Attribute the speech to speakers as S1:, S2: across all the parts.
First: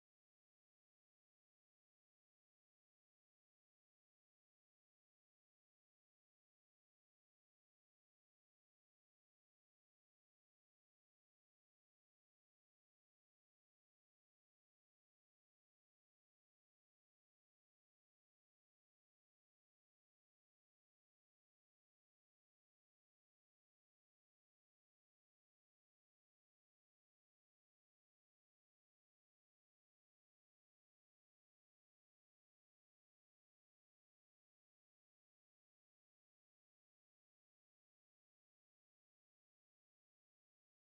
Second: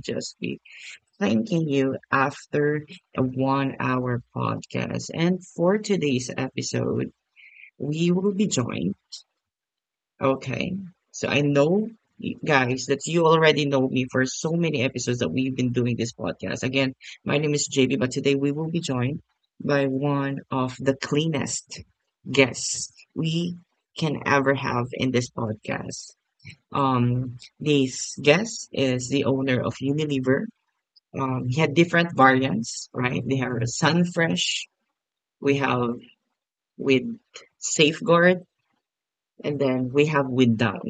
S1: just be thanking you after a 1 hour podcast. And for today's episode, we will be joined. Okay. So I know you guys that you already know me for so many episodes that we've been doing this podcast. Again, my name is JB, but today we will be joined by one of the cleanest guests we can ever have in this podcast. This guest is the owner of Unilever. He had different variants, right? They have Sunfresh, we have with Safeguard, and then we have without.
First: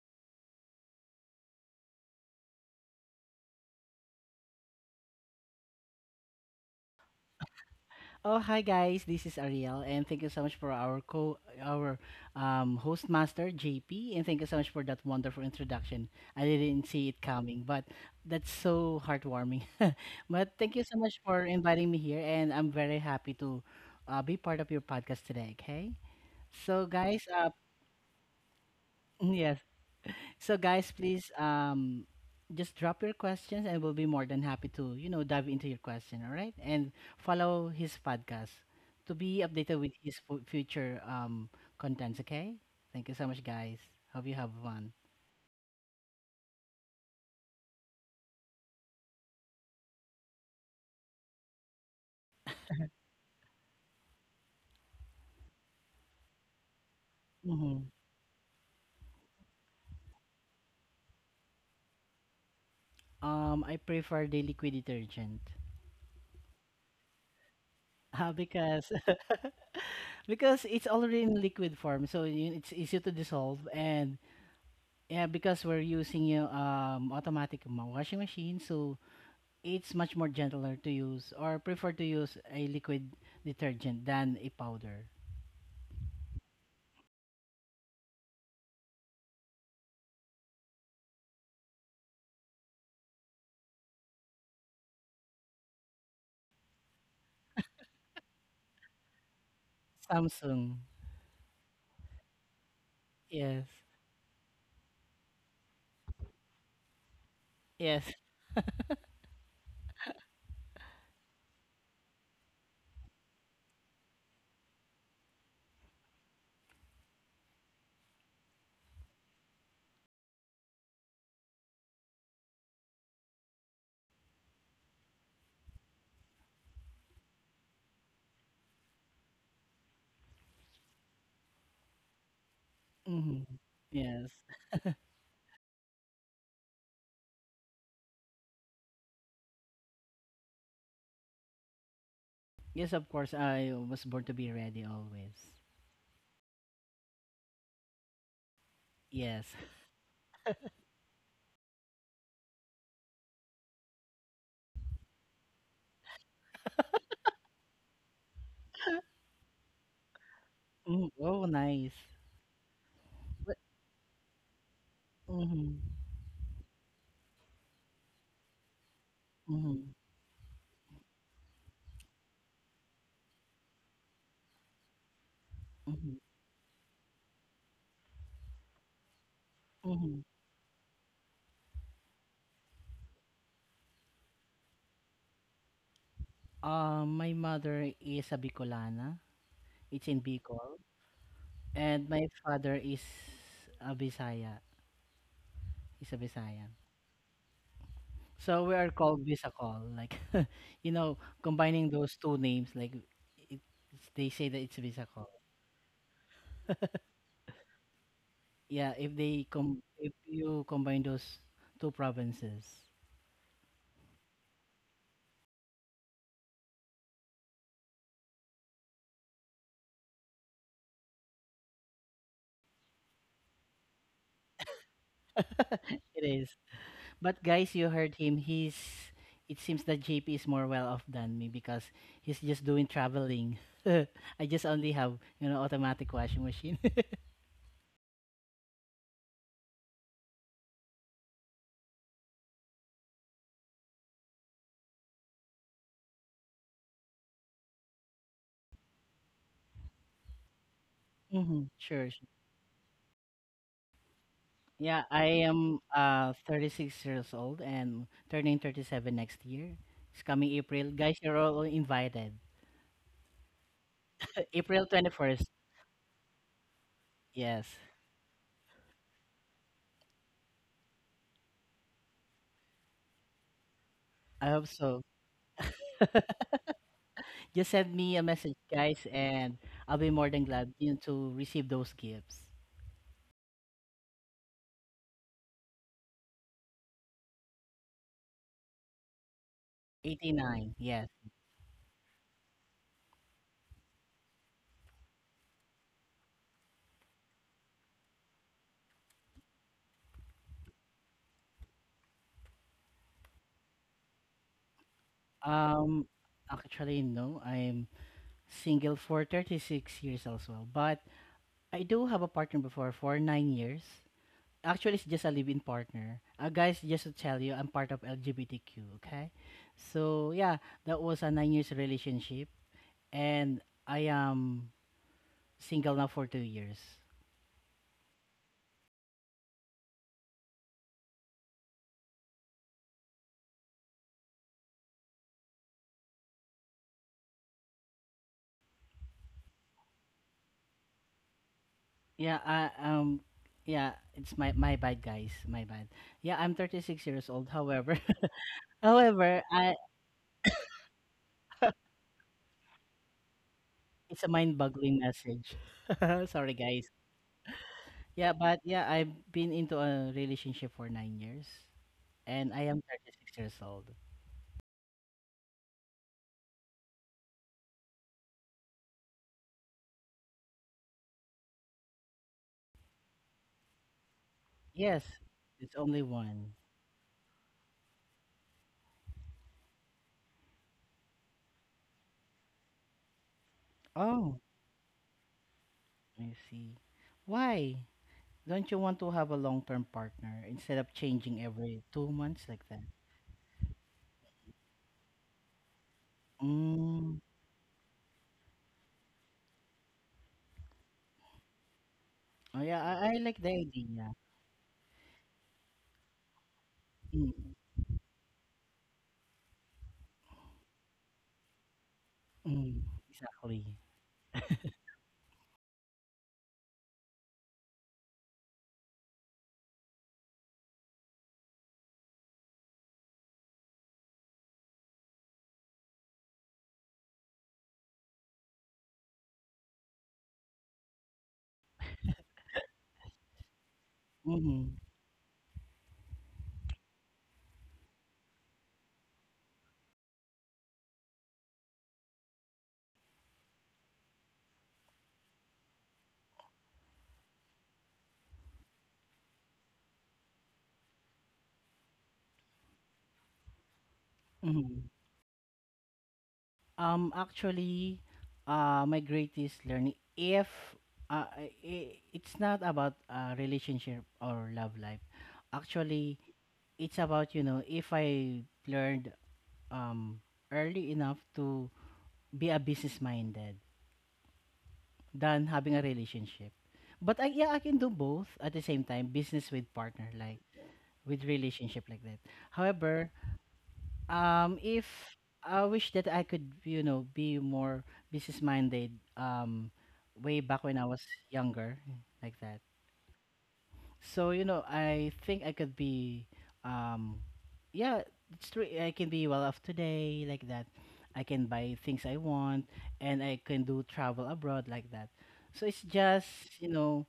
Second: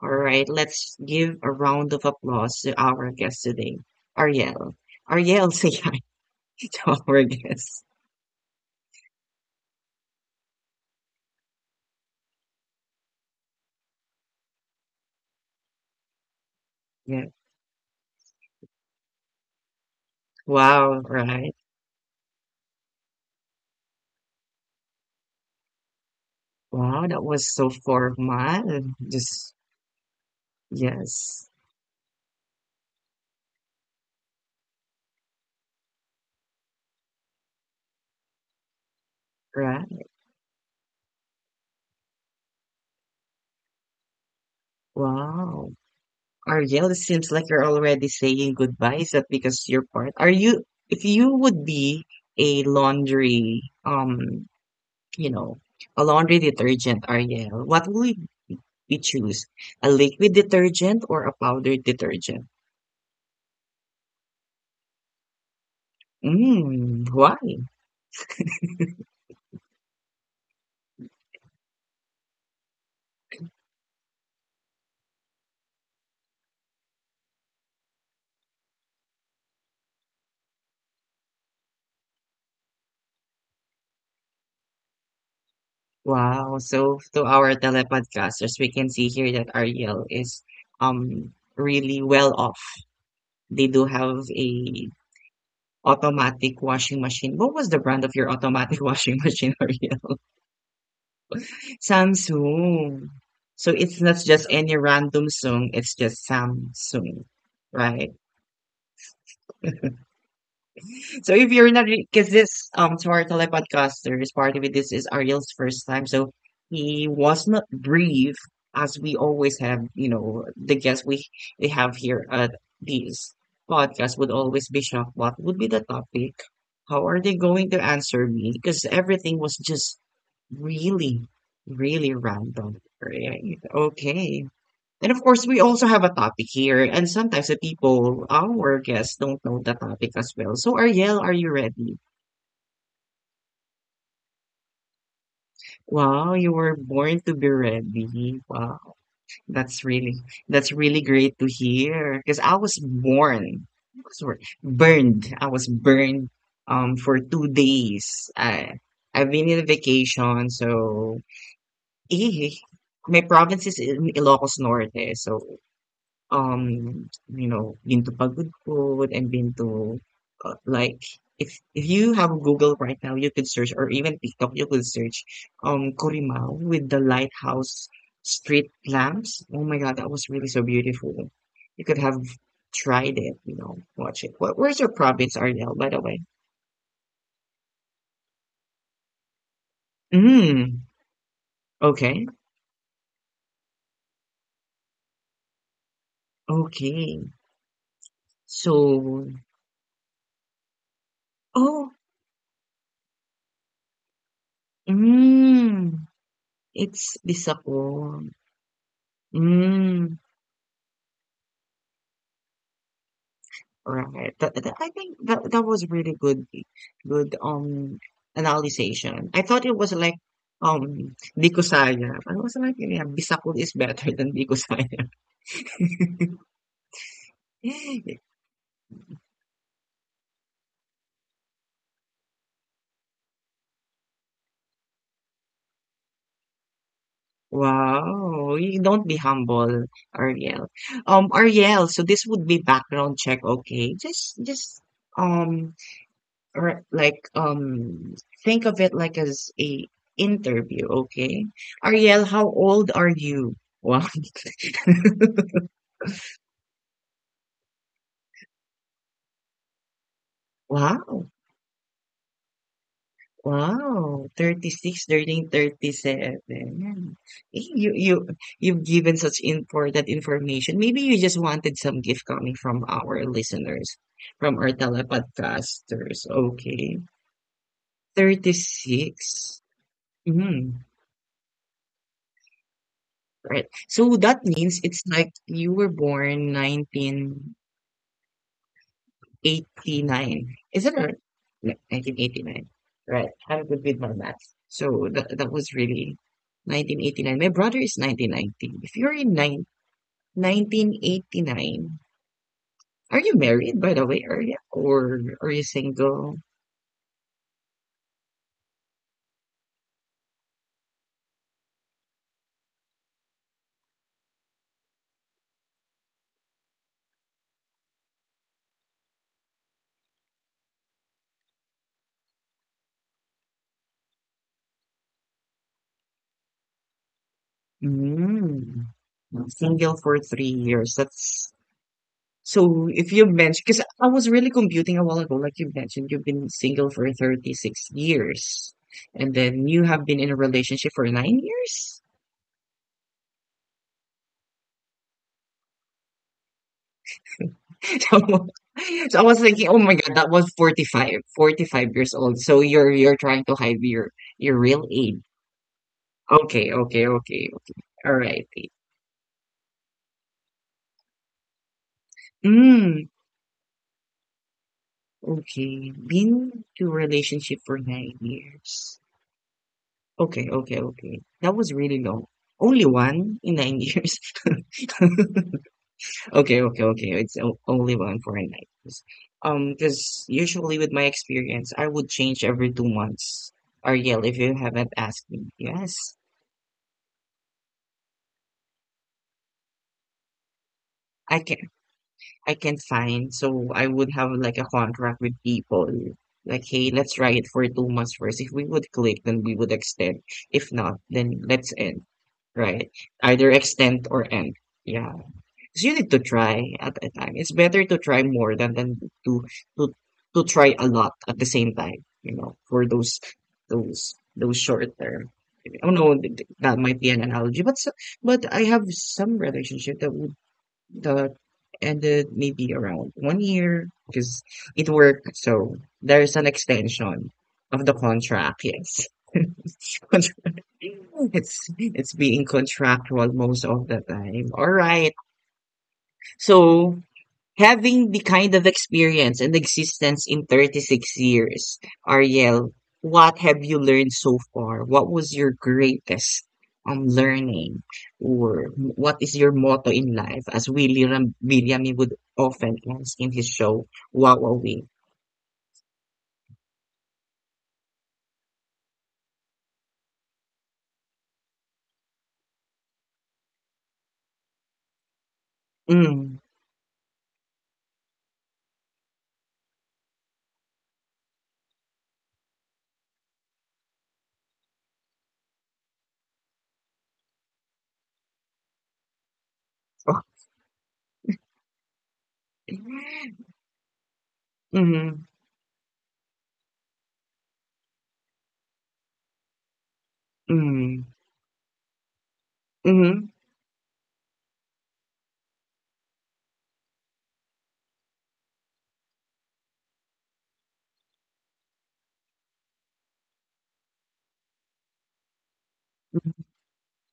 S1: All right, let's give a round of applause to our guest today, Ariel. Ariel, say hi to our guest.
S2: Oh, hi guys. This is Ariel, and thank you so much for our host master JP, and thank you so much for that wonderful introduction. I didn't see it
S1: Yeah.
S2: coming, but that's so heartwarming. But thank you so
S1: Wow,
S2: much for
S1: right.
S2: inviting me here, and I'm very happy to be part of your podcast today. Okay, so
S1: Wow, that
S2: guys,
S1: was so formal. Just,
S2: yes, so guys, please
S1: yes,
S2: just drop your questions, and we'll be more than happy to dive into your question, all right? And follow his podcast to be updated with
S1: right.
S2: his future contents, okay? Thank you so much guys. Hope you have fun.
S1: Wow. Ariel, it seems like you're already saying goodbye. Is that because you're part? Are you, if you would be a laundry, you know, a laundry detergent, Ariel,
S2: hmm
S1: what will we choose, a liquid detergent or a powder detergent?
S2: I prefer the liquid detergent.
S1: Mm, why?
S2: Because because it's already in liquid form, so it's easy to dissolve, and yeah, because we're using automatic washing machine, so it's much more gentler to use or prefer to use a liquid detergent than a powder.
S1: Wow. So to our telepodcasters, we can see here that Ariel is um really well off. They do have a automatic washing machine. What was the brand of your automatic washing machine, Ariel?
S2: Samsung.
S1: Samsung.
S2: Yes.
S1: So it's not just any random song, it's just Samsung, right?
S2: Yes.
S1: So if you're not, because this to our telepodcasters, part of it, this is Ariel's first time, so he was not brief as we always have, you know, the guests we have here at these podcasts would always be shocked. What would be the topic? How are they going to answer me? Because everything was just really, really random.
S2: Hmm.
S1: Right?
S2: Yes.
S1: Okay. And of course, we also have a topic here, and sometimes the people, our guests, don't know the topic as well. So, Ariel, are you ready?
S2: Yes, of course, I was born to be ready always.
S1: Wow, you were born to be ready. Wow,
S2: Yes.
S1: that's really, that's really great to hear. Because I was born, sorry, burned. I was burned for 2 days. I've been in a vacation,
S2: Mm,
S1: so
S2: oh, nice.
S1: eh, my
S2: But,
S1: province is in Ilocos Norte, so
S2: mm-hmm,
S1: you know, been to Pagod Food and been
S2: mm-hmm,
S1: to like, if you have Google right now, you could search or even TikTok, you could search
S2: mm-hmm,
S1: Corimao with the lighthouse street lamps. Oh my God, that
S2: mm-hmm.
S1: was really so beautiful. You could have tried it, you know, watch it. What, where's your province, Ariel, by the way?
S2: My mother is a Bicolana. It's in Bicol.
S1: Mm,
S2: And
S1: okay,
S2: my father is a Bisaya. Is a Bisaya.
S1: okay.
S2: So we are
S1: So,
S2: called Visacol, like
S1: oh,
S2: combining those two names, like it's- they say that it's Visacol.
S1: mm, it's Bicol.
S2: Yeah,
S1: Mm,
S2: if you combine those two provinces,
S1: right. That I think that that was really good, good analyzation. I thought it was like Bikusaya. I was like, yeah, Bisakul is better than Bikusaya.
S2: it is. But guys, you heard him. He's It seems that JP is more well off than me because he's just doing traveling. I just only have automatic washing machine.
S1: Wow, you don't be humble, Ariel. Ariel, so this would be background check, okay? Um, or like, um, think of it like as a interview, okay?
S2: Hmm. Sure.
S1: Ariel, how old are you? Wow.
S2: Yeah, I am 36 years old and turning 37 next year. It's coming April. Guys,
S1: Wow,
S2: you're all invited.
S1: wow,
S2: April
S1: 36
S2: 21st.
S1: turning 37. Eh,
S2: Yes,
S1: you you've given such important information. Maybe you just wanted some gift coming from our listeners,
S2: I
S1: from
S2: hope
S1: our
S2: so.
S1: telepodcasters. Okay.
S2: Just send me a message, guys,
S1: 36.
S2: and I'll be more than glad
S1: Mm,
S2: you know, to receive those gifts.
S1: right. So that means it's like you were born 19 89.
S2: 89.
S1: Isn't it?
S2: Yes.
S1: Right? Yeah, 1989. Right. I'm good with my math. So that, that was really 1989. My brother is 1990. If you're in nine 1989, are you married, by the way? Are you, or are you
S2: Um
S1: single?
S2: actually no, I'm single for 36 years as well, but I do have a partner before for 9 years. Actually, it's just a live-in partner. Guys, just to tell you, I'm part of LGBTQ. Okay, so yeah, that was a 9 years relationship, and I am single now for 2 years.
S1: Mm. Single for 3 years. That's, so if you mentioned, because I was really computing a while ago, like you mentioned, you've been single for 36 years, and then you have been in a relationship for 9 years?
S2: Yeah, I yeah, it's my bad, guys, my bad. Yeah, I'm 36 years old. However,
S1: So so I was
S2: however,
S1: thinking, "Oh
S2: I
S1: my god, that was 45, 45 years old." So you're trying to hide
S2: it's a
S1: your real
S2: mind-boggling
S1: age.
S2: message. Sorry,
S1: Okay,
S2: guys.
S1: okay, okay, okay.
S2: Yeah, but
S1: Alrighty.
S2: yeah, I've been into a relationship for 9 years, and I am
S1: Mm,
S2: 36 years old.
S1: okay. Been to relationship for 9 years. Okay, okay, okay. That was really long. Only one in 9 years.
S2: Yes, it's only one.
S1: Okay, okay, okay. It's only one for a night. 'Cause- because usually with my experience, I would change every 2 months. Ariel, if
S2: Oh,
S1: you haven't asked me, yes,
S2: I see. Why? Don't you want to have a long-term partner instead of
S1: I
S2: changing
S1: can.
S2: every two
S1: I
S2: months
S1: can
S2: like that?
S1: find. So I would have like a contract with people. Like, hey, let's
S2: Mm.
S1: try it for 2 months first. If we would click, then we would extend. If not, then let's end.
S2: Oh
S1: Right?
S2: yeah, I like
S1: Either
S2: the
S1: extend
S2: idea.
S1: or end. Yeah. 'Cause you need to try at a time.
S2: Mm.
S1: It's better to try more than to to to try a lot at the same time, you know, for
S2: Mm.
S1: those
S2: Exactly.
S1: those short term. I don't know, that might be an analogy, but so, but I have some relationship that would, that ended maybe around 1 year because it worked. So there's an extension of the contract. Yes, contract. It's being contractual most of the time. All
S2: Mm-hmm.
S1: right, so having the kind of experience and existence in 36 years, Ariel, what have you learned so far? What was your greatest learning? Or what is your motto in life? As Willie William would often ask in his show, what are we?
S2: Mm-hmm. Actually, my greatest learning, if I- I- it's not about relationship or love life, actually,
S1: Mm.
S2: it's about if I learned um early enough to be a business minded than having a relationship. But I, yeah, I can do both at the same time, business with partner,
S1: Oh.
S2: like with relationship like that. However,
S1: Mm,
S2: if I wish that I could, be more business minded, um, way
S1: mm,
S2: back when I
S1: mm,
S2: was younger, like that.
S1: mm.
S2: So, I think I could be, um, yeah, it's true. I can be well off today, like that. I can buy things I want, and I can do travel abroad like that. So it's just you know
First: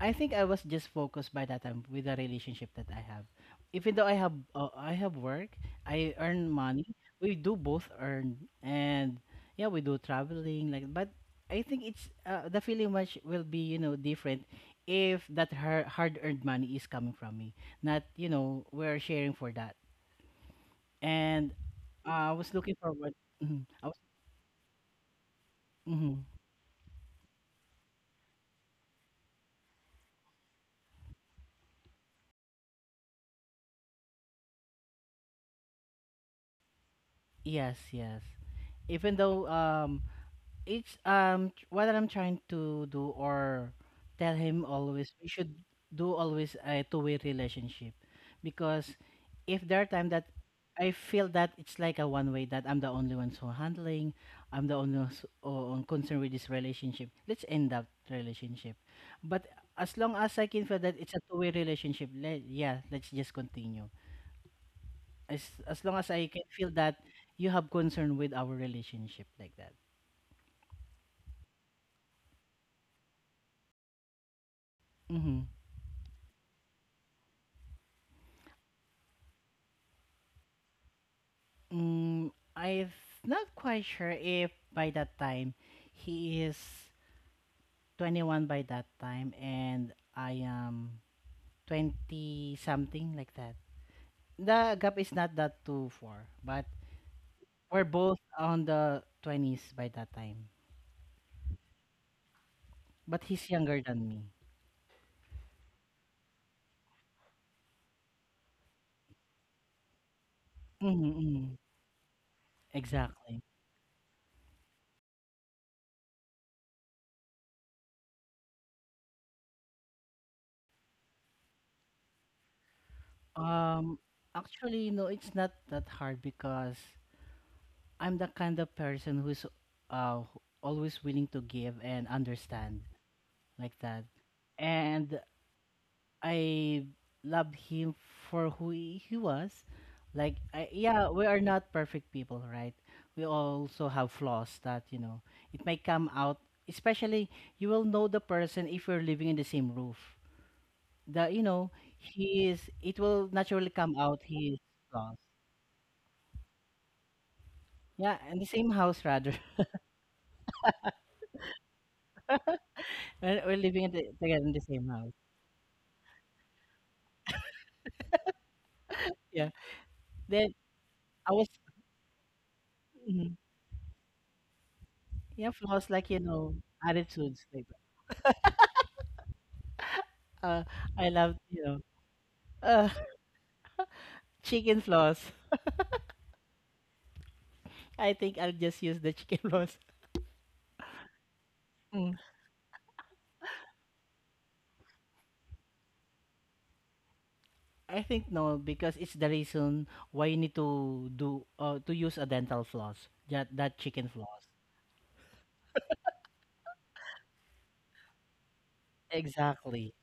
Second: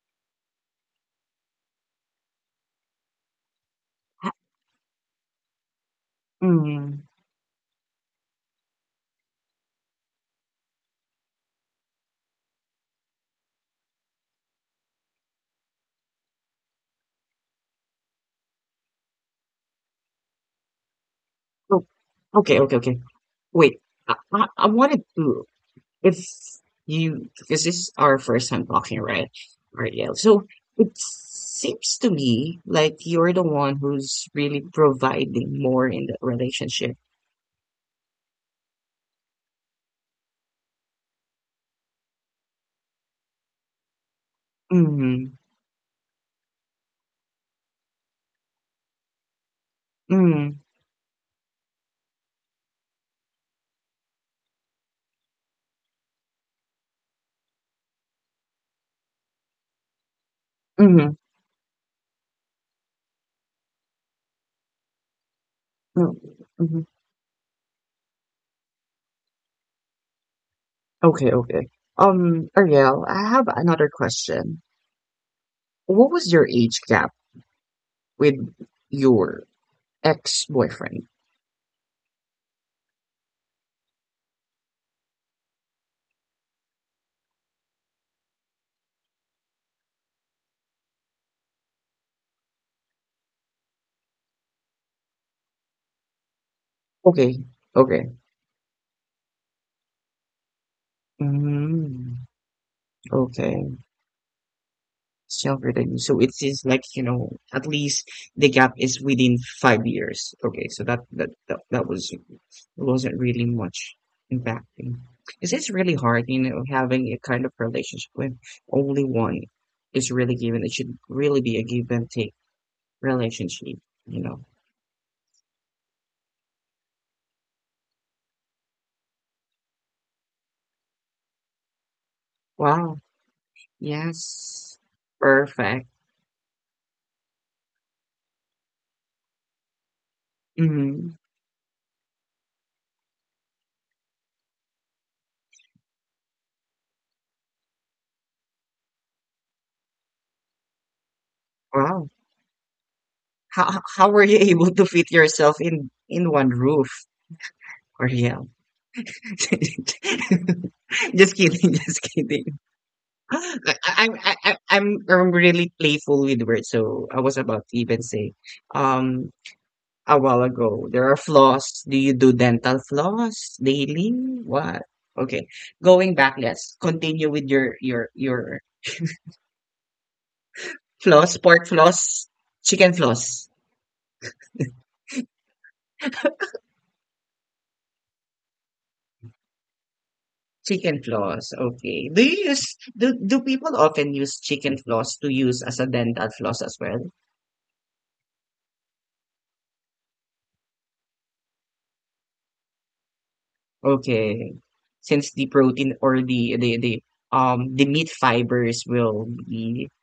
S2: I think I was just focused by that time with the relationship that I have. Even though I have work, I earn money.
S1: Mm.
S2: We do both earn, and yeah, we do traveling like. But I think it's the feeling much will be different if that her hard earned money is coming from me, not we're sharing for that. And
S1: Oh,
S2: I was
S1: okay, okay,
S2: looking
S1: okay.
S2: forward. mhm,
S1: Wait,
S2: I was,
S1: I wanted to. If
S2: mhm,
S1: you, because this is our first time talking, right, Ariel? So it seems to me like you're the one who's really providing more in that relationship.
S2: yes, yes. Even though what I'm trying to do or tell him always we
S1: Mm,
S2: should do always a two-way relationship, because if there are time that
S1: mm,
S2: I feel that it's like a one way that I'm the only one so handling I'm the only one so, on concerned with this relationship. Let's end that relationship, but as long as I can feel that it's
S1: mm,
S2: a two-way relationship, yeah, let's just continue, as long as
S1: mm,
S2: I can feel
S1: mm.
S2: that you have concern with our relationship, like that.
S1: Okay, okay. Ariel, I have another question.
S2: Mm-hmm.
S1: What was your age gap with your ex-boyfriend?
S2: Mm, I'm not quite sure if by that time he is 21 by that time and I am 20 something like that. The gap is not that too far, but
S1: Okay,
S2: we're
S1: okay.
S2: both on the 20s by that time.
S1: Mm,
S2: But he's
S1: okay.
S2: younger than me.
S1: Self-returning. So it is like, you know, at least the gap is within 5 years. Okay, so
S2: Mm-hmm, mm-hmm.
S1: that was wasn't really
S2: Exactly.
S1: much impacting. Because it's really hard, you know, having a kind of relationship with only one is really given. It should really be a give and take relationship,
S2: Um,
S1: you know.
S2: actually, no, it's not that hard because I'm the kind of person who's uh, always willing to give and understand.
S1: Wow.
S2: Like that.
S1: Yes.
S2: And
S1: Perfect.
S2: I love him for who he was. Like, yeah,
S1: Hmm.
S2: we are not perfect people, right? We also have flaws that, it may come out, especially you will know the person if you're living in the same roof. The, you know,
S1: Wow.
S2: he is, It will naturally come
S1: How
S2: out
S1: were you
S2: his
S1: able to fit
S2: flaws.
S1: yourself in one roof? Or
S2: Yeah, in
S1: yeah.
S2: the same house, rather.
S1: Just kidding, just kidding.
S2: We're
S1: Like,
S2: living together in
S1: I-
S2: the same house.
S1: I'm really playful with words, so I was about to even say, um,
S2: Yeah.
S1: a while
S2: Then
S1: ago, there are
S2: I was,
S1: floss. Do you do dental
S2: Mhm.
S1: floss daily? What? Okay,
S2: Yeah, flaws like,
S1: going back. Let's continue with
S2: attitudes. Like,
S1: your your
S2: Uh, I love,
S1: floss,
S2: you
S1: pork
S2: know,
S1: floss,
S2: uh,
S1: chicken floss.
S2: chicken floss. I think I'll just use the chicken floss.
S1: Chicken floss. Okay.
S2: Mm.
S1: Do you use, do people often use chicken floss to use as a dental floss as well?
S2: I think no, because it's the reason why you need to use a dental floss. That chicken floss.
S1: Okay. Since the protein or the meat fibers will be
S2: Exactly.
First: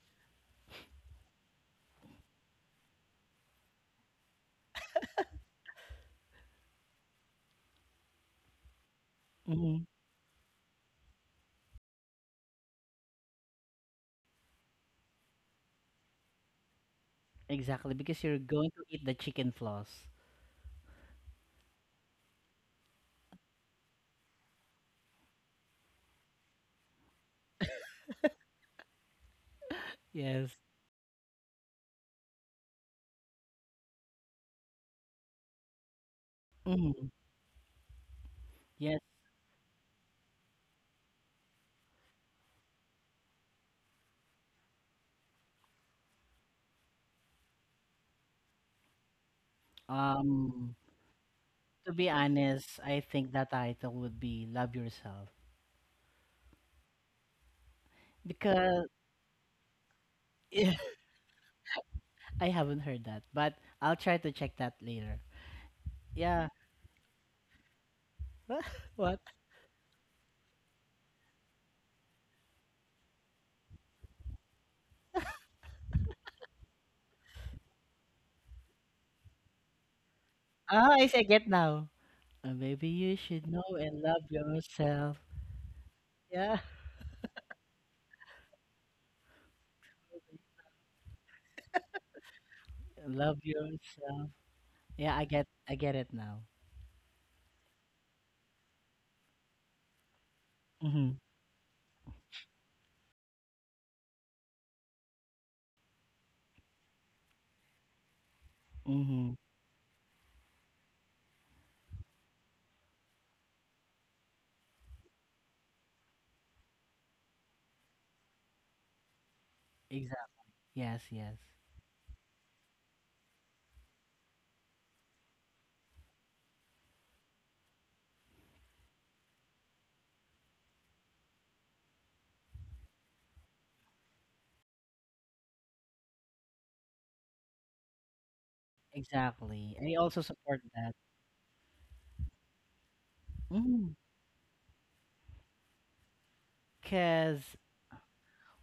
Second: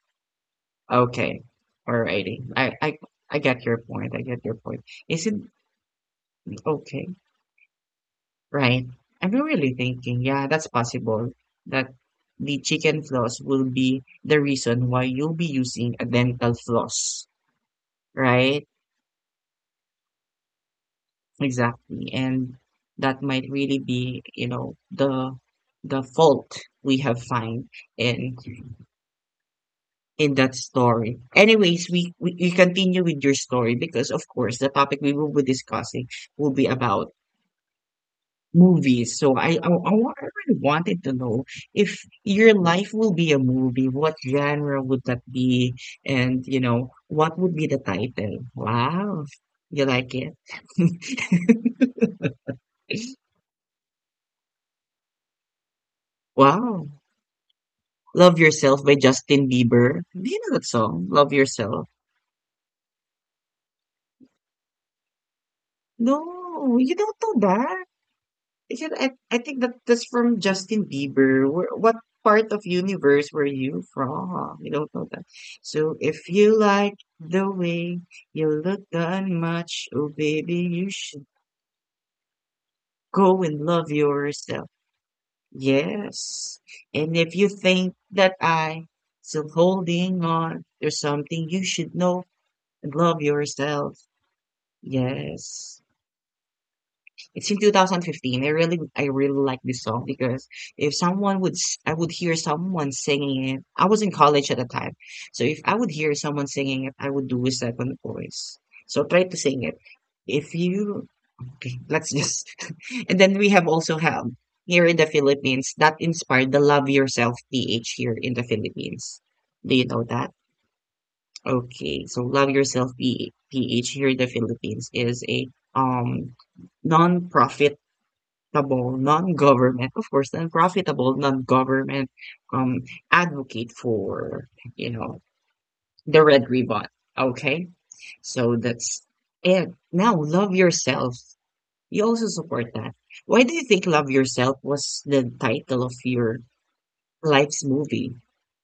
S1: okay. Alrighty. I get your point. I get your point. Is it okay? Right. I'm
S2: Hmm.
S1: really thinking, yeah, that's possible that the chicken floss will be the reason why you'll be using a dental floss,
S2: Exactly, because you're
S1: right?
S2: going to eat the chicken floss.
S1: Exactly. And that might really be, you know, the fault we have find in in
S2: Yes.
S1: that story. Anyways, we continue with your story because, of course, the topic we will be discussing will be
S2: Hmm.
S1: about
S2: Yes.
S1: movies. So, I really wanted to know, if your life will be a movie, what genre would that be? And, you know, what would be the title? Wow. You like it?
S2: Um, to be honest, I think that title would be "Love Yourself"
S1: Wow. Love Yourself
S2: because
S1: by Justin Bieber. Do you know that song? Love Yourself.
S2: I haven't heard that, but I'll try to check that later. Yeah.
S1: No, you don't know. Is it?
S2: What?
S1: I think that that's from Justin Bieber. Where, what part of universe were you from? You don't know that. So if you like the way you look that much, oh baby, you
S2: Ah, yes, I
S1: should
S2: get now. Maybe you
S1: go
S2: should
S1: and
S2: know
S1: love
S2: and love
S1: yourself.
S2: yourself. Yeah,
S1: Yes. And if you think that I still holding on, there's something you should know and love
S2: love
S1: yourself.
S2: yourself. Yeah, I get, I
S1: Yes.
S2: get it now.
S1: It's in 2015. I really like this song because if
S2: Mm-hmm.
S1: someone would, I would hear someone singing it. I was in college at the time, so if I would hear someone singing it, I would do a second voice. So try
S2: Mm-hmm.
S1: to sing it. If you, okay, let's just, and then we have also have here in the Philippines that inspired the Love Yourself PH here in the Philippines. Do you know that?
S2: Exactly. Yes, yes.
S1: Okay, so Love Yourself PH here in the Philippines is a um non-profit profitable non-government, of course, the profitable non-government um advocate for, you know, the red ribbon. Okay? So that's it.
S2: Exactly. I
S1: Now
S2: also
S1: love
S2: support that.
S1: yourself. You also support that. Why do you think
S2: Mm.
S1: Love Yourself was the title of your
S2: Cause,
S1: life's movie?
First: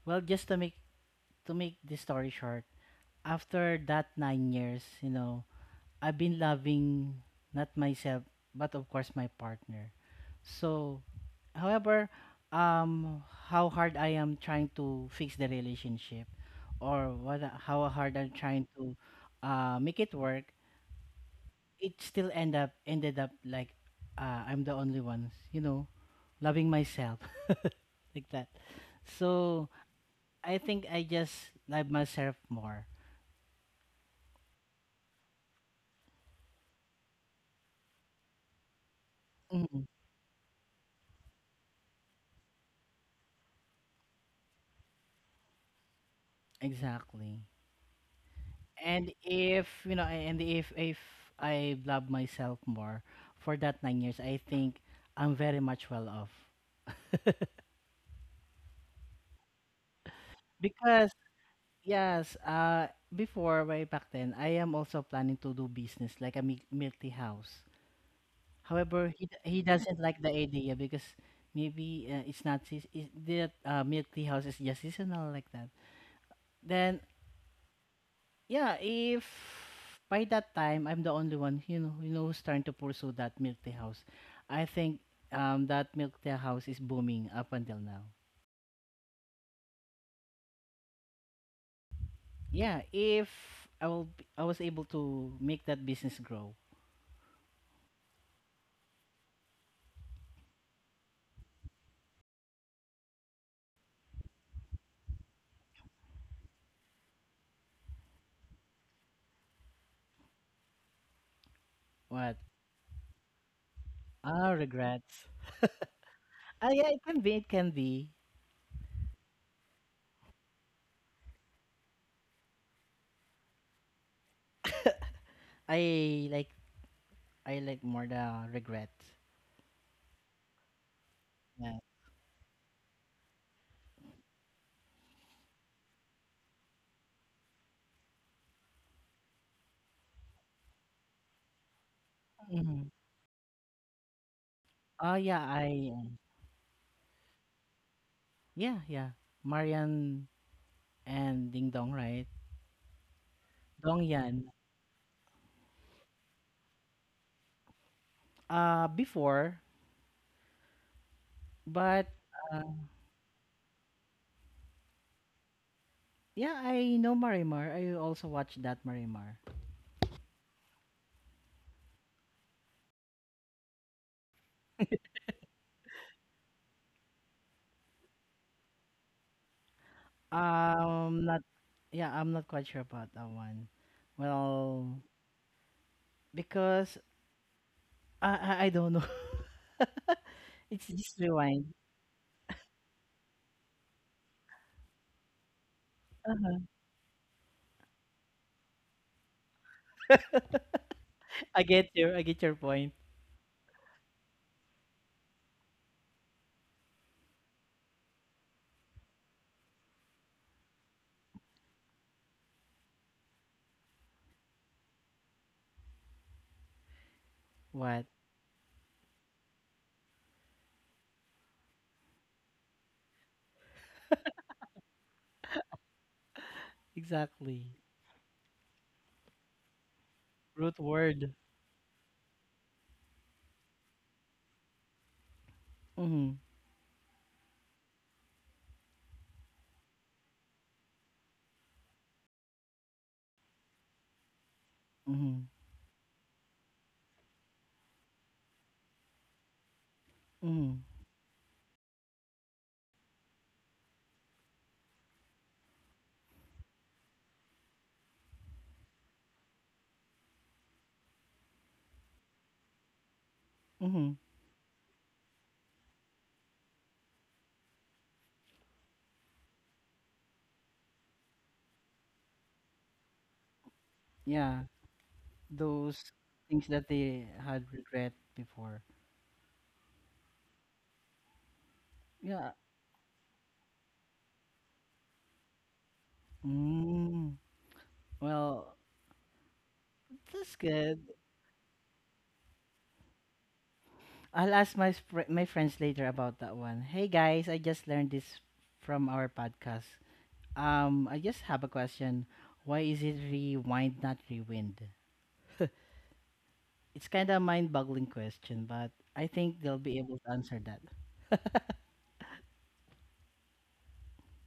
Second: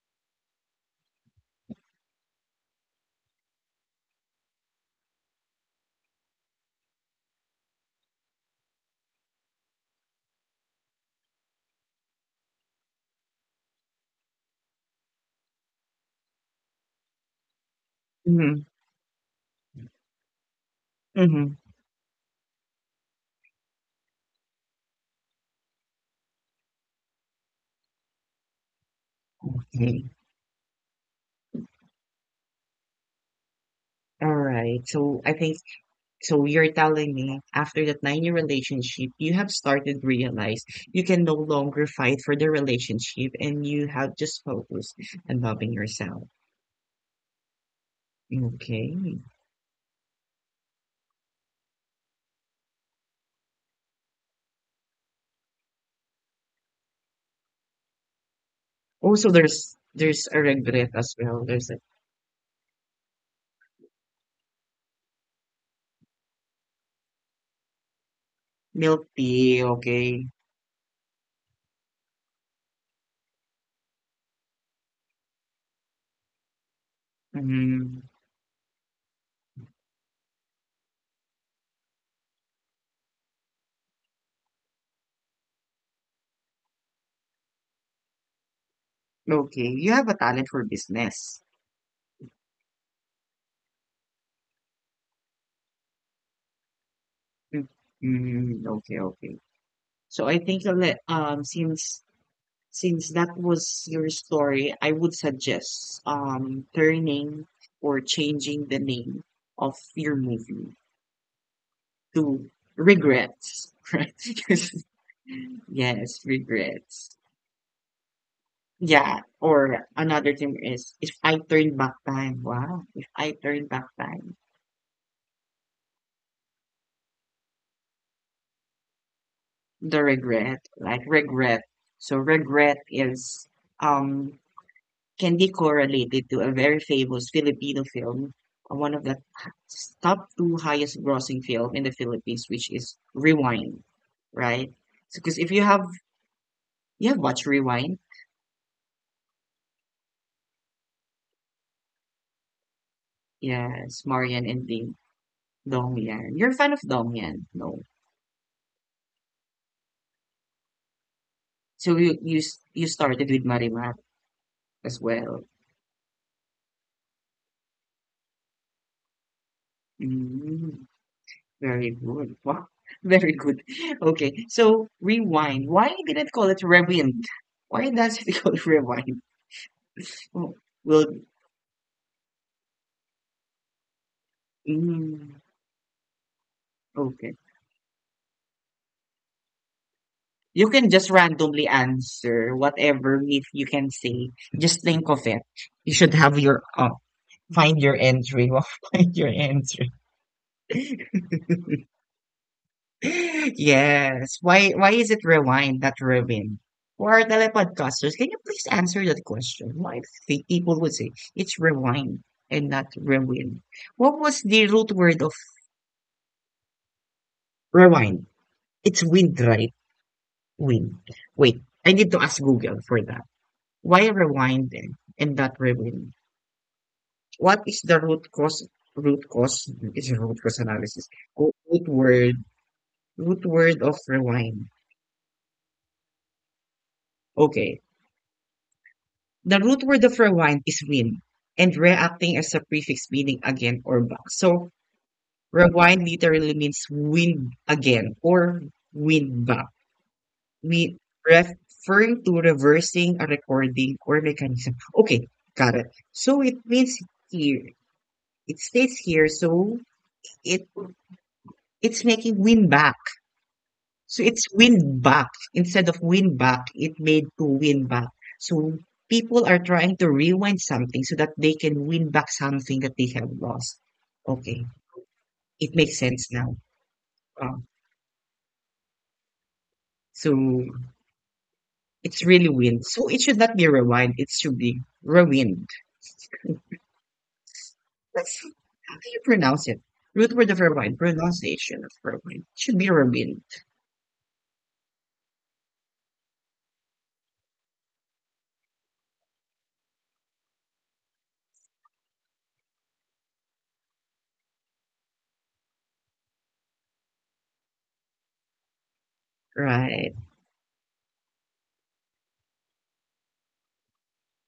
S2: well, just to make this story short, after that 9 years, I've been loving not myself, but of course my partner. So, however, um, how hard I am trying to fix the relationship, or what, how hard I'm
S1: Mm-hmm.
S2: trying to make it work,
S1: Mm-hmm.
S2: it still ended up like I'm the only one, loving myself like that. So
S1: Okay.
S2: I think I just love myself more.
S1: All right. So I think, so you're telling me after that 9 year relationship, you have
S2: Mhm.
S1: started to realize you can no longer fight for the relationship and you have just focused on loving yourself.
S2: Exactly. And
S1: Okay.
S2: if you know, and if I love myself more for that 9 years, I think I'm very much well off.
S1: Also, there's a regret
S2: Because
S1: as well. There's a
S2: yes, before way back then, I am also planning to do business like a multi house.
S1: milk
S2: However, he
S1: tea.
S2: doesn't like
S1: Okay.
S2: the idea because maybe it's not is that milk tea house is just seasonal like that. Then
S1: Mm,
S2: yeah, if by that time I'm the only one, who's trying to pursue that milk tea house. I think that milk tea house is booming up until now.
S1: okay. You have a talent for business.
S2: Yeah, if I was able to make that business grow.
S1: Mm, mm, okay. Okay. So I think I'll let- since that was your story, I would suggest turning or changing the name of your movie
S2: What?
S1: to Regrets, right?
S2: Ah,
S1: Because
S2: regrets.
S1: yes,
S2: Ah, yeah, it
S1: Regrets.
S2: can be, it can be.
S1: Yeah, or another thing is if I turn back time, wow, if I turn back time,
S2: I like I like more the regret.
S1: the regret, like regret.
S2: Yeah.
S1: So regret is um can be correlated to a very famous Filipino film, one of the top two highest grossing film in the Philippines, which
S2: Mhm.
S1: is Rewind, right?
S2: Oh yeah,
S1: Because if you have
S2: I
S1: you have watched Rewind,
S2: yeah, yeah. Marian and Ding Dong, right? Dong
S1: yes, Marian
S2: Yan.
S1: and Ding, Dong Yan. You're a fan of Dong Yan, no?
S2: Before
S1: So
S2: But
S1: you you s-
S2: uh,
S1: you started with Marimar as well.
S2: yeah, I know Marimar. I also watched that Marimar.
S1: Mm, very good. Wow, very good. Okay, so Rewind. Why did it call it Rewind? Why does it call it Rewind? Oh, Will.
S2: Not yeah, I'm not quite sure about that one. Well,
S1: Mm,
S2: because
S1: okay.
S2: I don't know.
S1: You
S2: It's
S1: can just
S2: just rewind.
S1: randomly answer whatever myth you can say. Just think of it. You should have your find your entry. Well, find your entry.
S2: I get your point.
S1: Yes. Why is it rewind, not rewind? For our telepodcasters, can you please answer that question? Why do you think people would say it's rewind and not rewind? What was the root word of
S2: What
S1: rewind? It's wind, right? Wind. Wait, I need to ask Google for that. Why rewind then and not rewind? What
S2: exactly?
S1: is the root cause? Root cause is a root cause
S2: Root
S1: analysis.
S2: word.
S1: Go- Root word, root word of rewind.
S2: Mhm.
S1: Okay. The root word of rewind is win and reacting as a prefix meaning again or back. So
S2: Mhm.
S1: rewind literally means win again or win back.
S2: Mhm.
S1: We referring to reversing a recording or mechanism. Okay, got it. So it means here. It states here, so it It's making win back.
S2: Mhm.
S1: So it's win back. Instead of win back, it made to win back. So people are trying to rewind something so that they can win back something that they have lost.
S2: Yeah,
S1: Okay, it makes
S2: those
S1: sense now.
S2: things that they
S1: Uh,
S2: had regret before.
S1: so it's really
S2: Yeah.
S1: win. So it should not be rewind. It should be rewind.
S2: Mm.
S1: That's
S2: Well,
S1: how do you pronounce it? Root word
S2: that's
S1: of rewind,
S2: good.
S1: pronunciation of rewind. Should be rewind,
S2: I'll ask my friends later about that one. Hey guys, I just learned this from our podcast. I just have a question. Why is it rewind not rewind? It's kind of mind-boggling question, but I think they'll be
S1: right?
S2: able to answer that.